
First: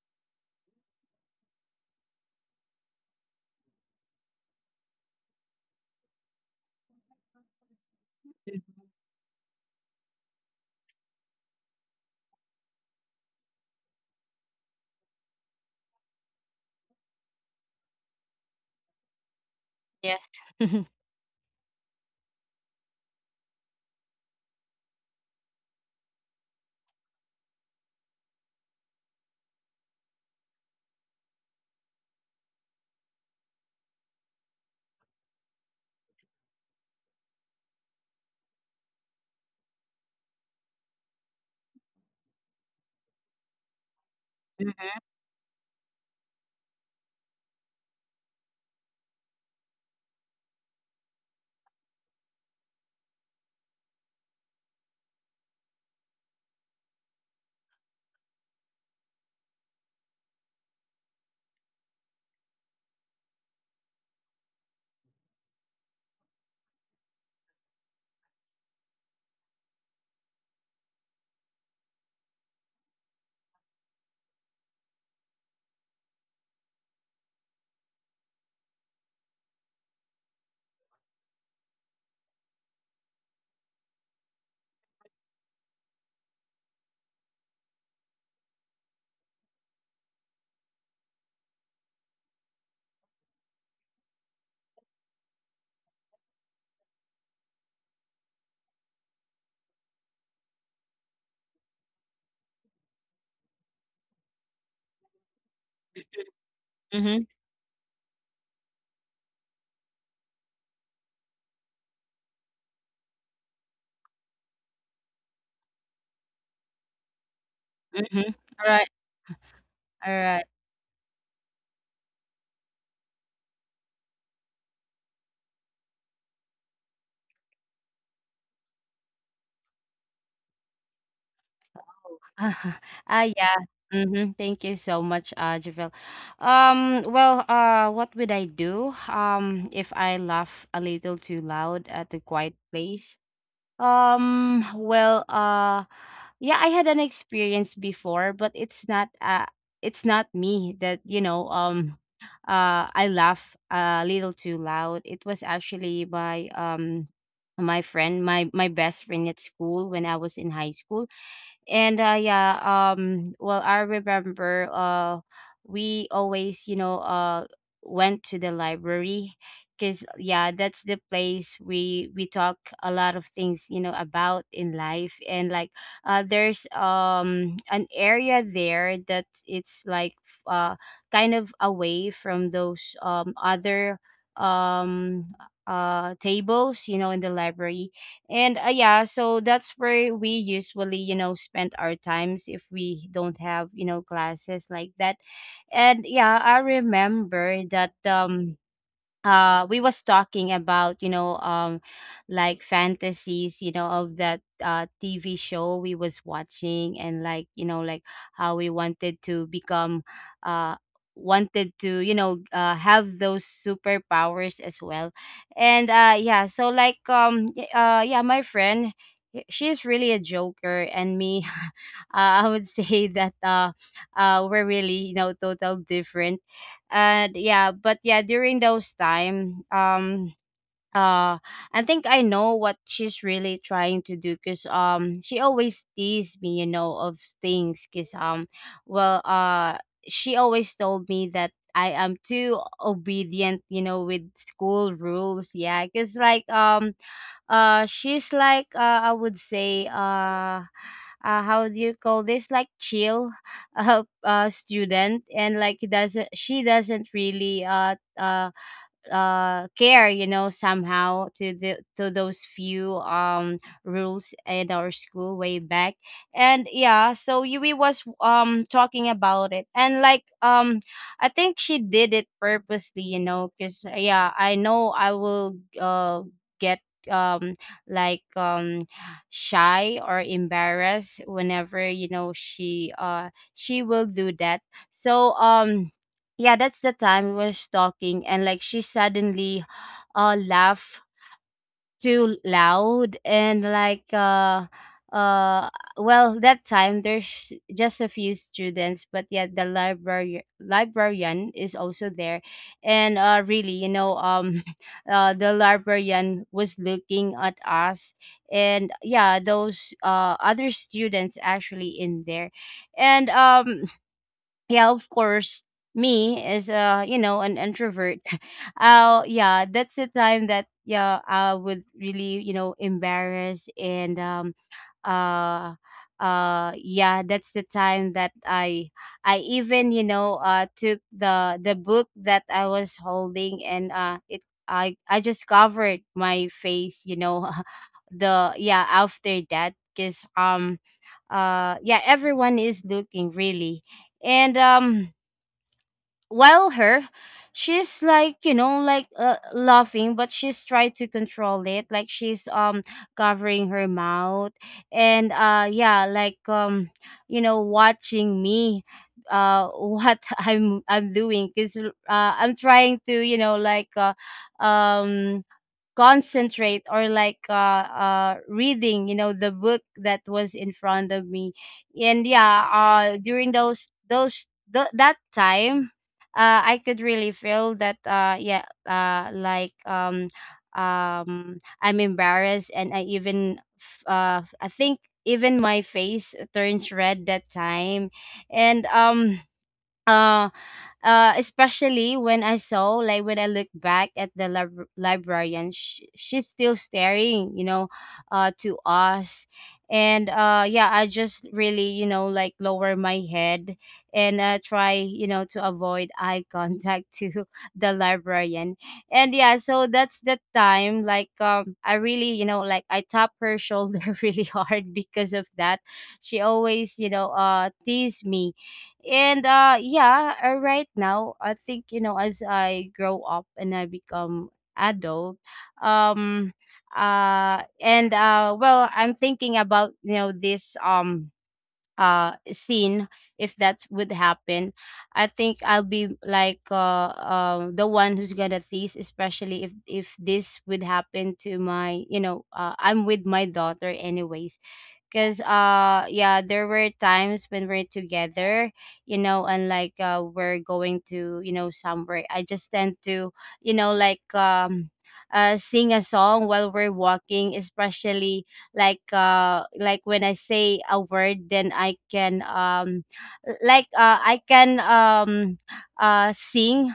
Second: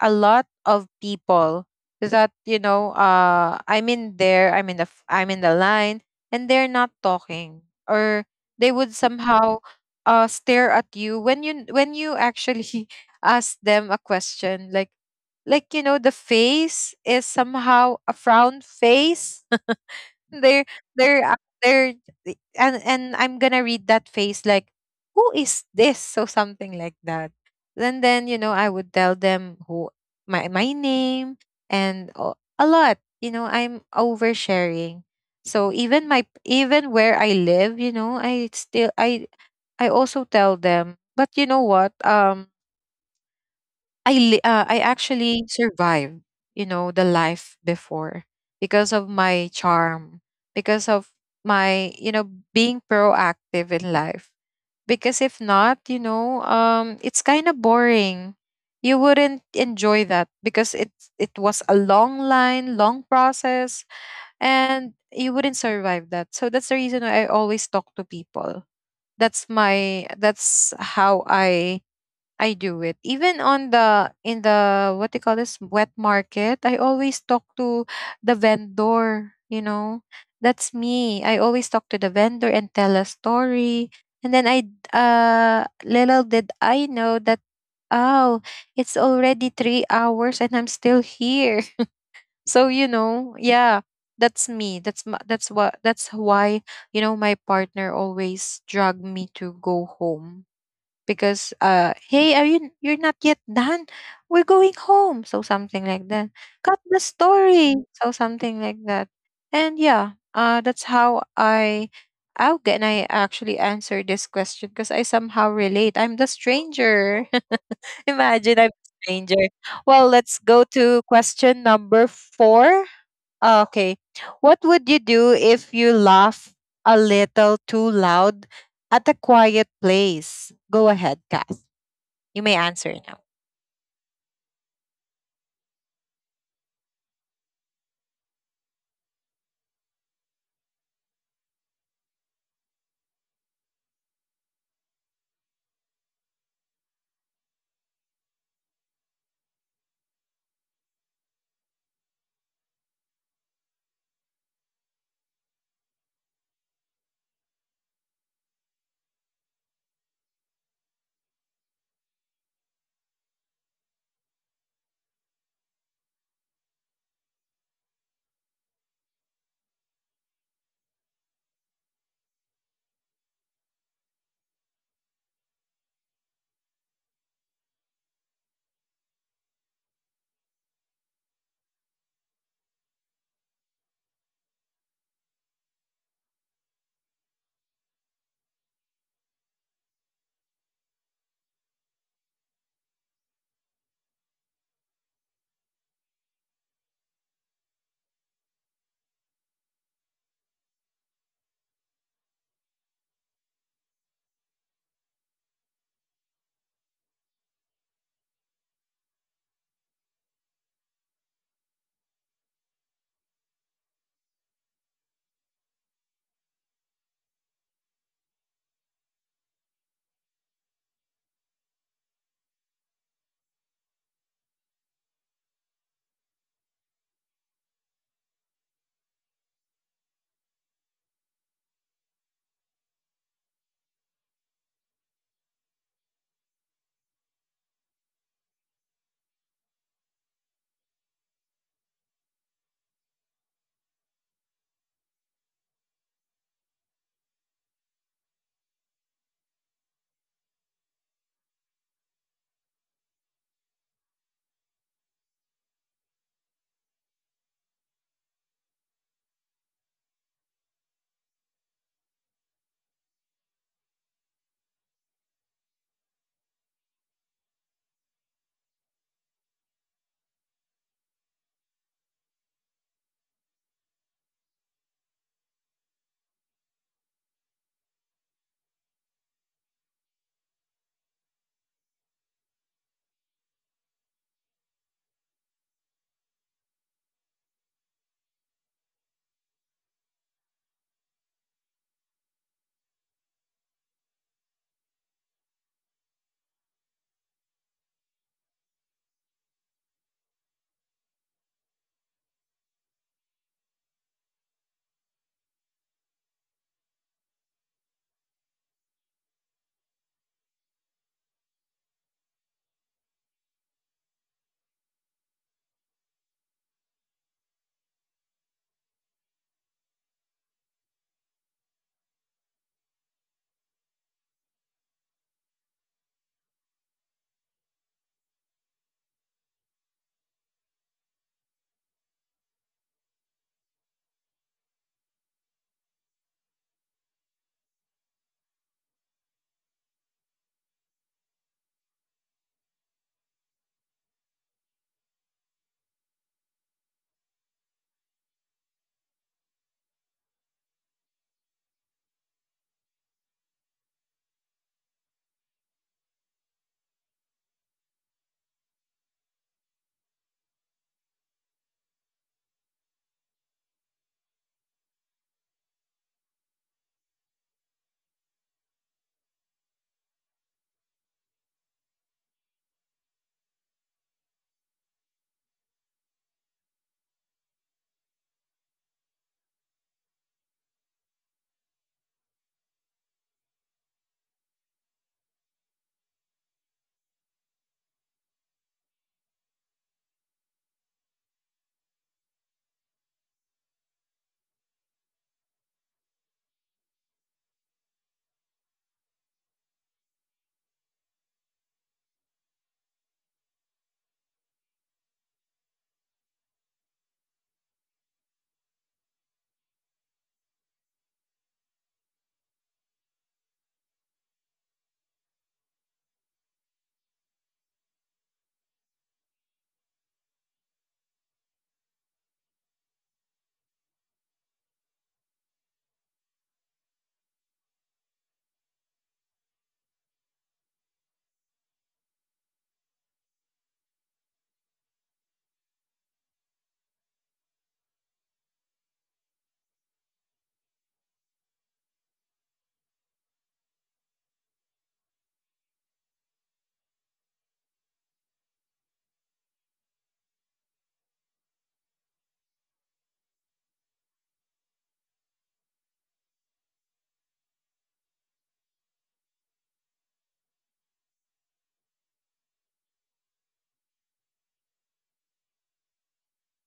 Speaker 1: a lot of people that, I'm in the line and they're not talking, or
Speaker 2: Mm.
Speaker 1: they would somehow stare at you when you actually ask them a question, like, the face is somehow a frown face.
Speaker 2: Yes.
Speaker 1: they're they're uh, they're and I'm gonna read that face like, who is this? So something like that. And then you know I would tell them who — my name, and a lot. You know I'm oversharing. So even where I live, you know, I still I also tell them. But you know what? I
Speaker 2: Mhm.
Speaker 1: actually survived, you know, the life before because of my charm, because of my, you know, being proactive in life. Because if not, you know, it's kind of boring. You wouldn't enjoy that because it was a long line, long process, and you wouldn't survive that. So that's the reason why I always talk to people. That's how I do it. Even on the in the, what they call this, wet market, I always talk to the vendor, you know. That's me. I always talk to the vendor and tell a story. And then, little did I know that, oh, it's already 3 hours and I'm still here. So, you know, yeah. That's me. That's why, you know, my partner always drag me to go home, because hey, are you you're not yet done, we're going home, so something like that, cut the
Speaker 2: Mhm.
Speaker 1: story, so something like that. And yeah, that's how I how can I actually answer this question, because I somehow relate, I'm the stranger.
Speaker 2: Mhm.
Speaker 1: Imagine, I'm
Speaker 2: All
Speaker 1: the
Speaker 2: right.
Speaker 1: stranger. Well,
Speaker 2: All
Speaker 1: let's
Speaker 2: right.
Speaker 1: go to question number four. Ah, okay, what would you do if you laugh a little too loud at a quiet place? Go ahead, Kat, you may
Speaker 2: Ah,
Speaker 1: answer now.
Speaker 2: ah, Yeah. Mm-hmm. Thank you so much, Javel. What would I do if I laugh a little too loud at a quiet place? Well, yeah, I had an experience before, but it's not me that, you know, I laugh a little too loud. It was actually my my friend, my best friend at school when I was in high school. And yeah Well, I remember we always, you know, went to the library, because yeah that's the place we talk a lot of things, you know, about in life. And like there's an area there that it's like uh kind of away from those other um tables, you know, in the library. And yeah, so that's where we usually, you know, spend our times if we don't have, you know, classes like that. And yeah, I remember that we was talking about, you know, like fantasies, you know, of that TV show we was watching. And like, you know, like how we wanted to become uh wanted to, you know, have those superpowers as well. And yeah, my friend, she's really a joker, and me I would say that we're really, you know, total different. And yeah, but yeah, during those time, uh I think I know what she's really trying to do, because she always teased me, you know, of things. Because well uh she always told me that I am too obedient, you know, with school rules. Yeah, because like she's like, I would say, how do you call this, like, chill student. And like doesn't she doesn't really care, you know, somehow to the to those few rules at our school way back. And yeah, so yui was talking about it. And like I think she did it purposely, you know, because yeah, I know I will get um like um shy or embarrassed whenever, you know, she will do that. So yeah, that's the time we was talking. And like she suddenly laughed too loud. And like, uh well, that time there's just a few students, but yeah, the library librarian is also there. And really, you know, the librarian was looking at us, and yeah, those other students actually in there. And yeah, of course, me as a, you know, an introvert, yeah, that's the time that yeah, I would really, you know, embarrass. And um uh uh yeah, that's the time that I even, you know, took the book that I was holding. And it I just covered my face, you know, the yeah, after that, because yeah, everyone is looking really. And while her, she's like, you know, like, laughing, but she's trying to control it, like she's covering her mouth. And yeah, like, you know, watching me what I'm doing, because I'm trying to, you know, like, um concentrate or like, reading, you know, the book that was in front of me. And yeah, during those th- that time, I could really feel that yeah, I'm embarrassed. And I even I think even my face turns red that time. And um uh uh especially when I saw like when I look back at the librarian, she's still staring, you know, to us. And yeah, I just really, you know, like lower my head and try, you know, to avoid eye contact to the librarian. And yeah, so that's the time like, I really, you know, like I tap her shoulder really hard because of that, she always, you know, tease me. And yeah, right now I think, you know, as I grow up and I become adult, um and well, I'm thinking about, you know, this scene, if that would happen, I think I'll be like, the one who's gonna tease, especially if this would happen to my, you know, I'm with my daughter anyways. Because yeah, there were times when we're together, you know. And like we're going to, you know, somewhere, I just tend to, you know, like, sing a song while we're walking. Especially like when I say a word, then I can l- like uh i can um sing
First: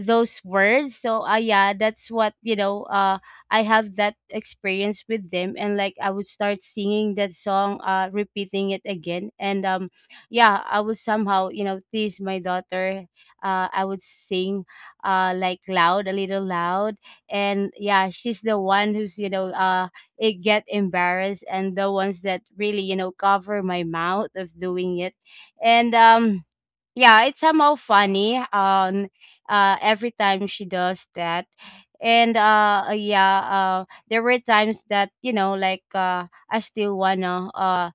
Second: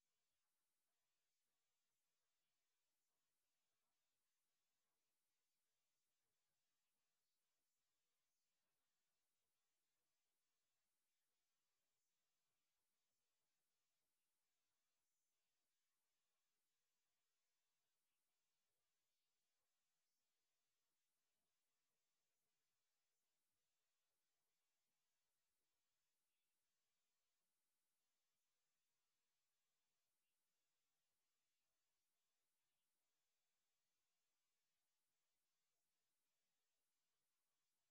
Speaker 2: those words. So yeah, that's what, you know, I have that experience with them. And like I would start singing that song, repeating it again. And yeah, I would somehow, you know, tease my daughter. I would sing like loud, a little loud. And yeah, she's the one who's, you know, it get embarrassed, and the ones that really, you know, cover my mouth of doing it. And yeah, it's somehow funny. Every time she does that, and uh, uh, yeah, uh, there were times that, you know, like, I still wanna uh,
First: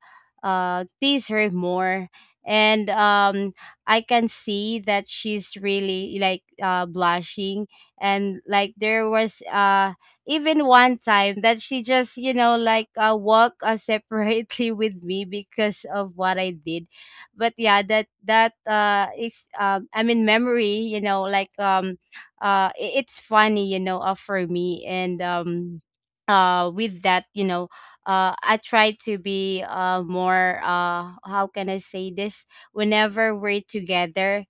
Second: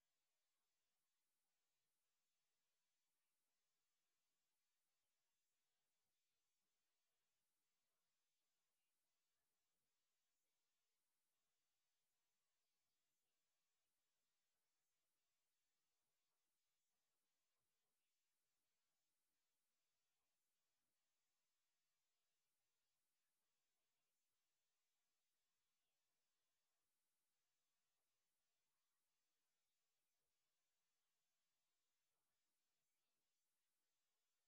Speaker 2: uh, tease her more. And I can see that she's really like, blushing. And like there was even one time that she just, you know, like, walk separately with me because of what I did. But yeah, that is I mean memory, you know, like, I- it's funny, you know, for me. And with that, you know, I try to be more how can I say this, whenever we're together.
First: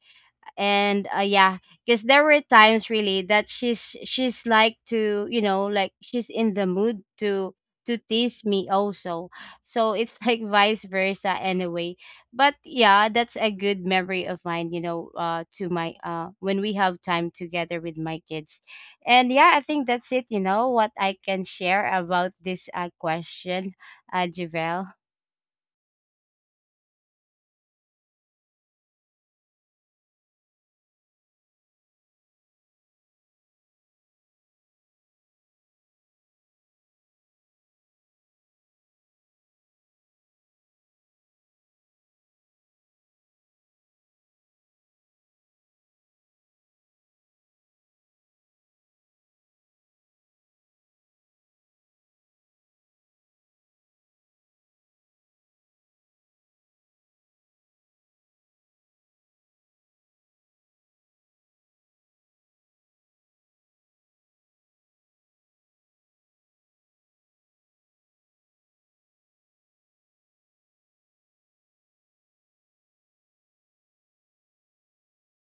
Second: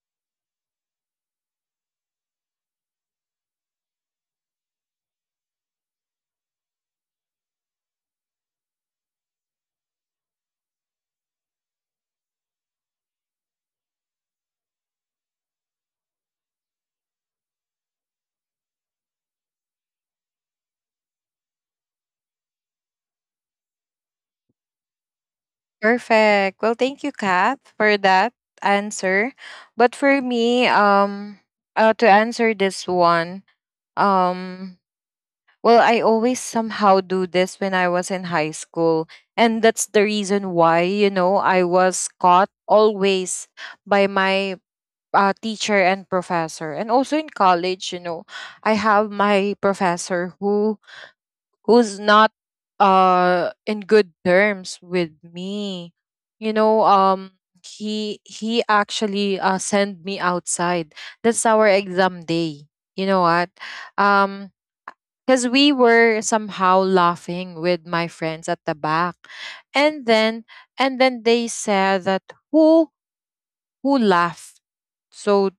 Speaker 2: And yeah, because there were times really that she's like to, you know, like, she's in the mood to tease me also. So it's like vice versa anyway. But yeah, that's a good memory of mine, you know, to my when we have time together with my kids. And yeah, I think that's it, you know, what I can share about this question, Javel.
Speaker 1: Perfect. Well, thank you, Kat, for that answer. But for me, to answer this one, um, well, I always somehow do this when I was in high school. And that's the reason why, you know, I was caught always by my teacher and professor. And also in college, you know, I have my professor who's not in good terms with me. You know, he actually sent me outside. That's our exam day. You know what? Um because we were somehow laughing with my friends at the back, and then and then they said that who who laughed? So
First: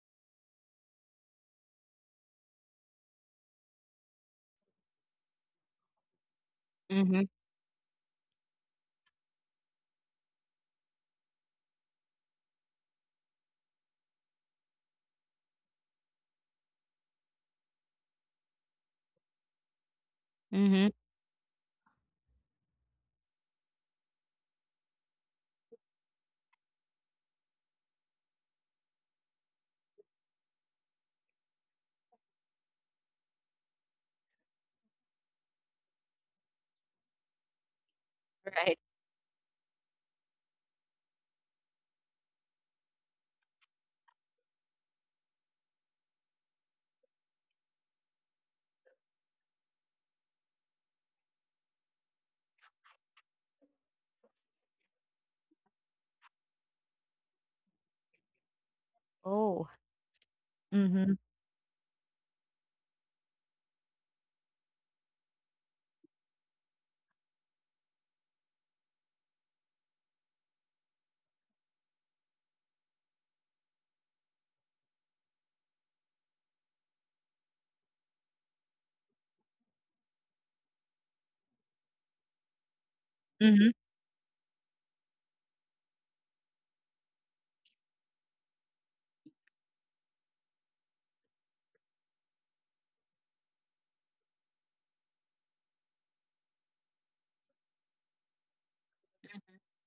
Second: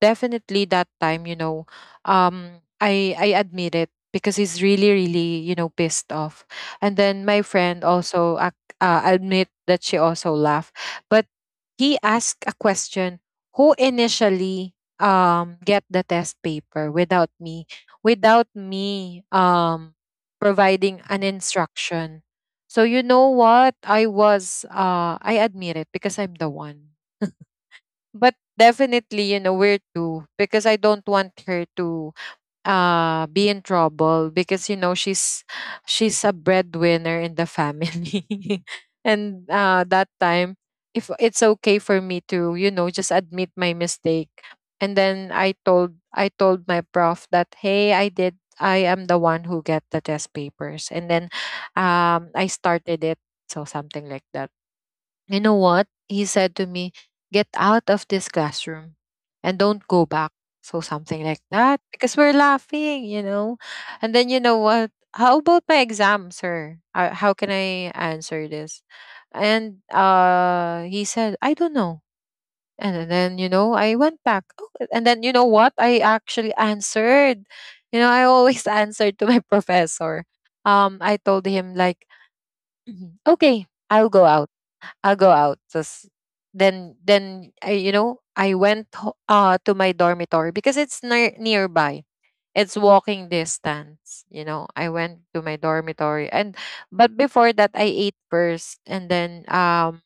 Speaker 1: definitely that time, you know, I admit it because he's really really, you know, pissed off. And
Speaker 2: Mm-hmm.
Speaker 1: then my friend also admit that she also laughed. But he asked a question: "Who initially get the test paper, without me
Speaker 2: Mm-hmm.
Speaker 1: providing an instruction?" So you know what, I admit it because I'm the one, but definitely, you know, we're two because I don't want her to be in trouble, because you know she's a breadwinner in the family
Speaker 2: Right.
Speaker 1: and, that time, if it's okay for me to, you know, just admit my mistake. And then I told my prof that, hey, I am the one who get the test papers, and then, I started it, so something like that. You know what? He said to me, "Get out of this classroom and don't
Speaker 2: Oh.
Speaker 1: go back." So something
Speaker 2: Mm-hmm.
Speaker 1: like that. Because we're laughing, you know? And then, you know what? How about my exam, sir? How can I answer this? And he said, "I don't know." And then, you know, I went back. Oh. And then, you know what? I actually answered. You know, I always answered to my professor. I told him like, okay,
Speaker 2: Mm-hmm.
Speaker 1: I'll go out I'll go out. Just, then I, you know, I went to my dormitory because it's near nearby. It's walking distance, you know. I went to my dormitory, and but before that I ate first, and then, um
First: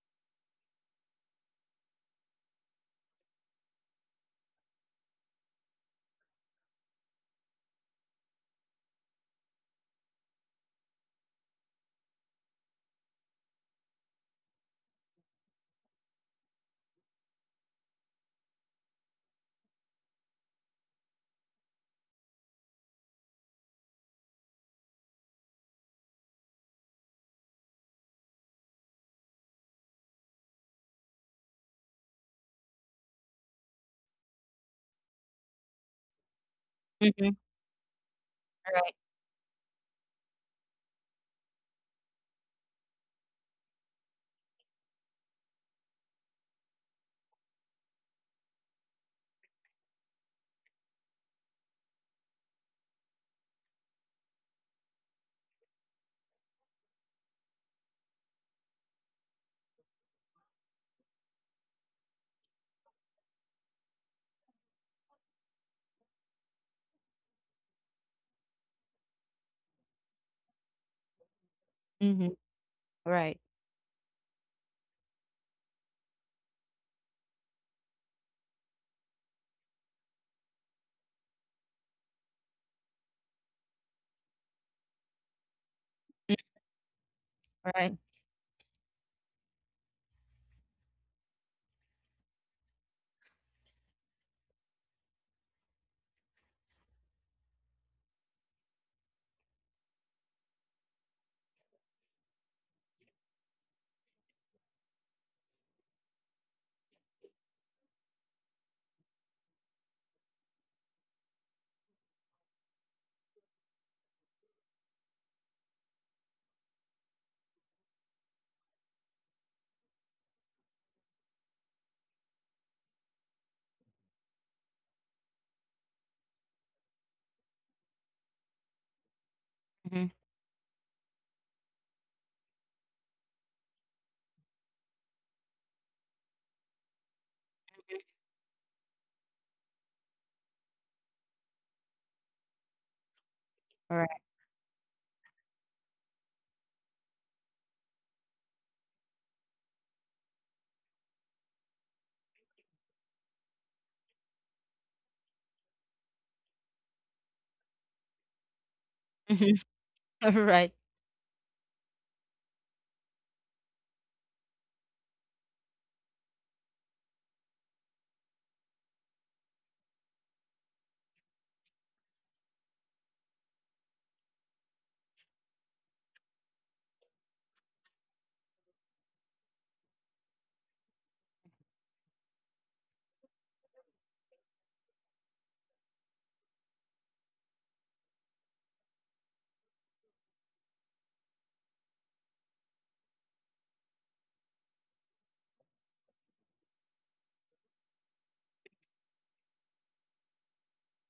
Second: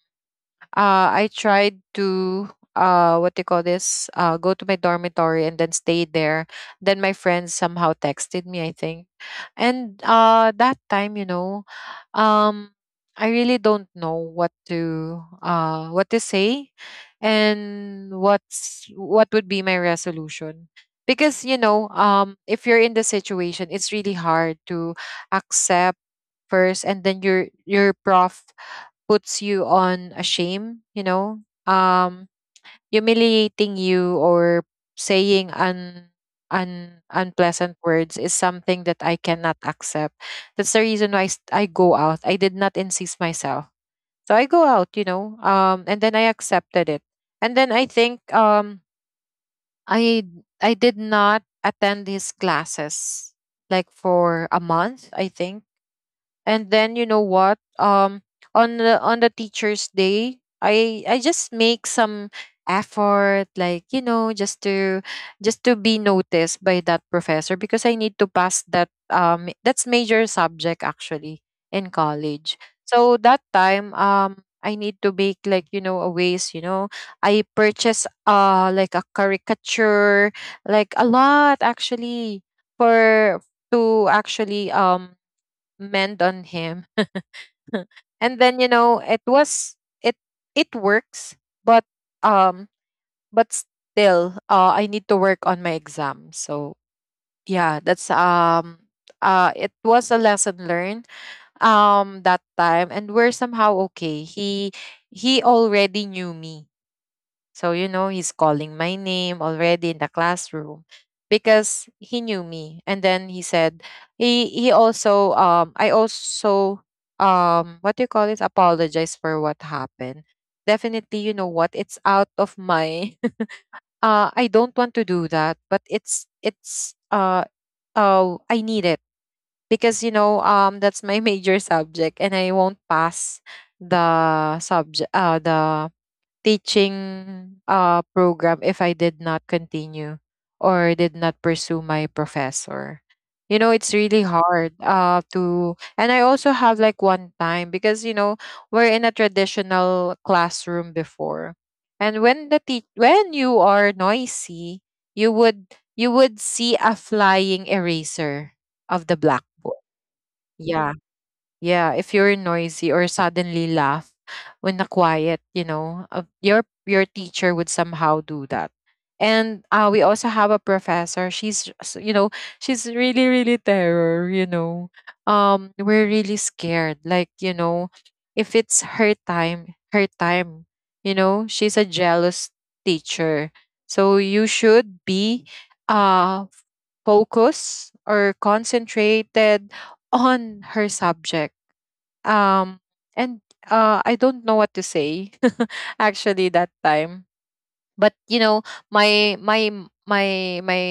Speaker 1: uh, I tried to, what do you call this? Go to my dormitory and then stay there. Then my friends somehow texted me, I think, and that time, you know, um, I really don't know what to say, and what would be my resolution. Because, you know, if you're in the situation, it's really hard to accept first, and then your prof puts you on a shame, you know, um, humiliating you or saying
Speaker 2: Mm-hmm.
Speaker 1: unpleasant words is something
Speaker 2: Right.
Speaker 1: that I cannot accept. That's the reason why I go out. I did not insist myself. So I go out, and then I accepted it. And then I think I I did not attend his classes like for a month, I think. And then you know what? On the on the teacher's day I just make some effort, like, you know, just to be noticed by that professor because I need to pass that, that's major subject actually, in
Speaker 2: Mm-hmm.
Speaker 1: college. So
Speaker 2: Right.
Speaker 1: that time I need to make, like, you know, a ways, you know, I purchase like a caricature, like a lot actually, for to actually meant on him.
Speaker 2: Right.
Speaker 1: And then you know it was, it it works, but um but still I need to work on my exam. So yeah, that's it was a lesson learned that time and we're somehow okay. He already knew me, so, you know, he's calling my name already in the classroom because he knew me. And then he said, he also, I also, what do you call it? Apologize for what happened. Definitely, you know what? It's out of my, I don't want to do that, but oh, I need it
Speaker 2: Mhm.
Speaker 1: because, you know, that's my major subject and I won't pass the subject, the teaching program if I did not continue or did not pursue my professor. You know, it's
Speaker 2: Right.
Speaker 1: really hard, and I also have like one time because, you know, we're in a traditional classroom before. And when when you are noisy, you would you would see a flying eraser of the
Speaker 2: Mhm.
Speaker 1: blackboard.
Speaker 2: Right.
Speaker 1: Yeah, yeah, if you're noisy or suddenly laugh when the quiet, you know, your teacher would somehow do that. And we also have a professor. You know, she's really, really terror. You know, we're really scared. Like, you know, if it's her time, her time. You know, she's a jealous teacher. So you should be, uh, focused or concentrated on her subject, um, and I don't know what to say actually that time. But you know, my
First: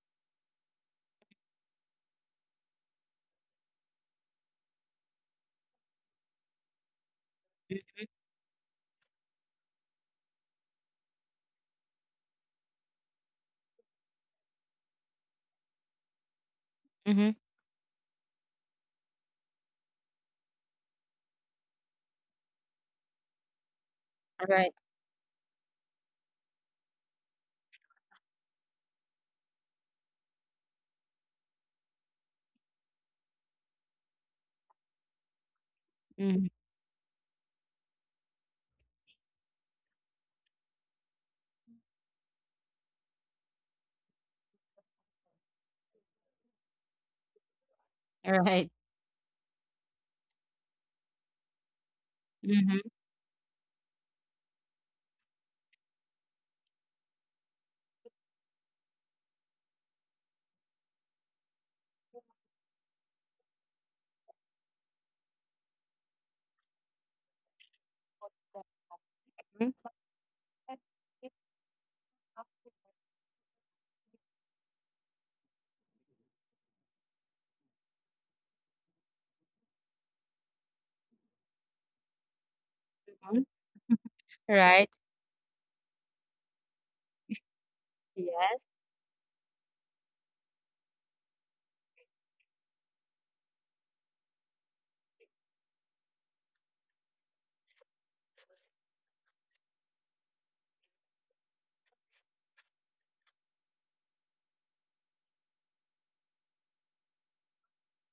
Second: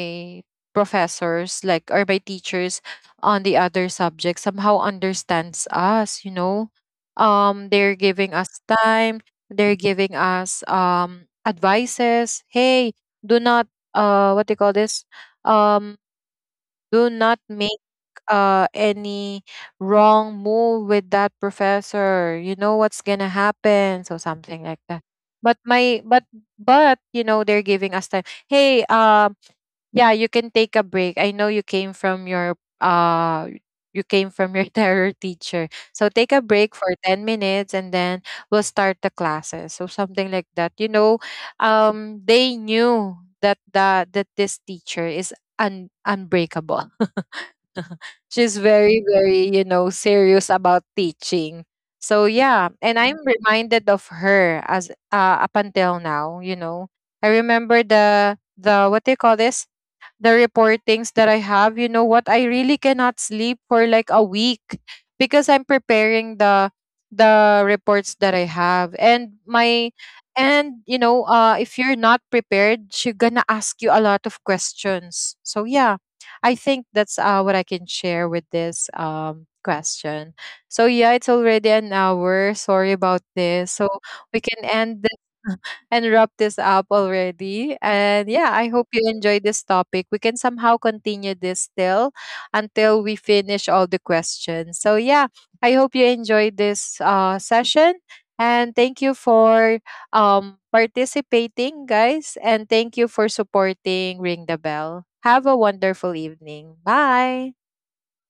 Speaker 1: professors, like, or my teachers on the other subject somehow understands us. You know, they're
Speaker 2: M.
Speaker 1: giving us time. They're giving us advices. Hey, do not what do you call this? Um, do not
Speaker 2: Mhm.
Speaker 1: make any wrong move with that professor. You know what's gonna happen, so something like
Speaker 2: Right.
Speaker 1: that. But my but you know they're giving us time. Hey, yeah, you can take a break. I know you came from your terror teacher, so take a
Speaker 2: Mhm.
Speaker 1: break for 10 minutes, and then we'll start the classes. So something like that. You know, they knew that the that this teacher is unbreakable. She's
Speaker 2: Right.
Speaker 1: very, very, you know, serious about teaching. So yeah,
Speaker 2: Mhm.
Speaker 1: and I'm reminded of her as, up until now, you know. I remember the what do you call this? The reportings that I have, you know what? I really cannot sleep for like a week because I'm preparing the reports that I have. And
Speaker 2: Mhm.
Speaker 1: my and you know, if you're not prepared, she's gonna ask you a lot of questions. So yeah, I think that's what I can share with this question. So yeah, it's already an hour. Sorry about this. So we can end
Speaker 2: Right.
Speaker 1: this and wrap this up already. And yeah, I hope
Speaker 2: Yes.
Speaker 1: you enjoy this topic. We can somehow continue this still until we finish all the questions. So yeah, I hope you enjoyed this session. And thank you for participating, guys. And thank you for supporting Ring the Bell. Have a wonderful evening. Bye.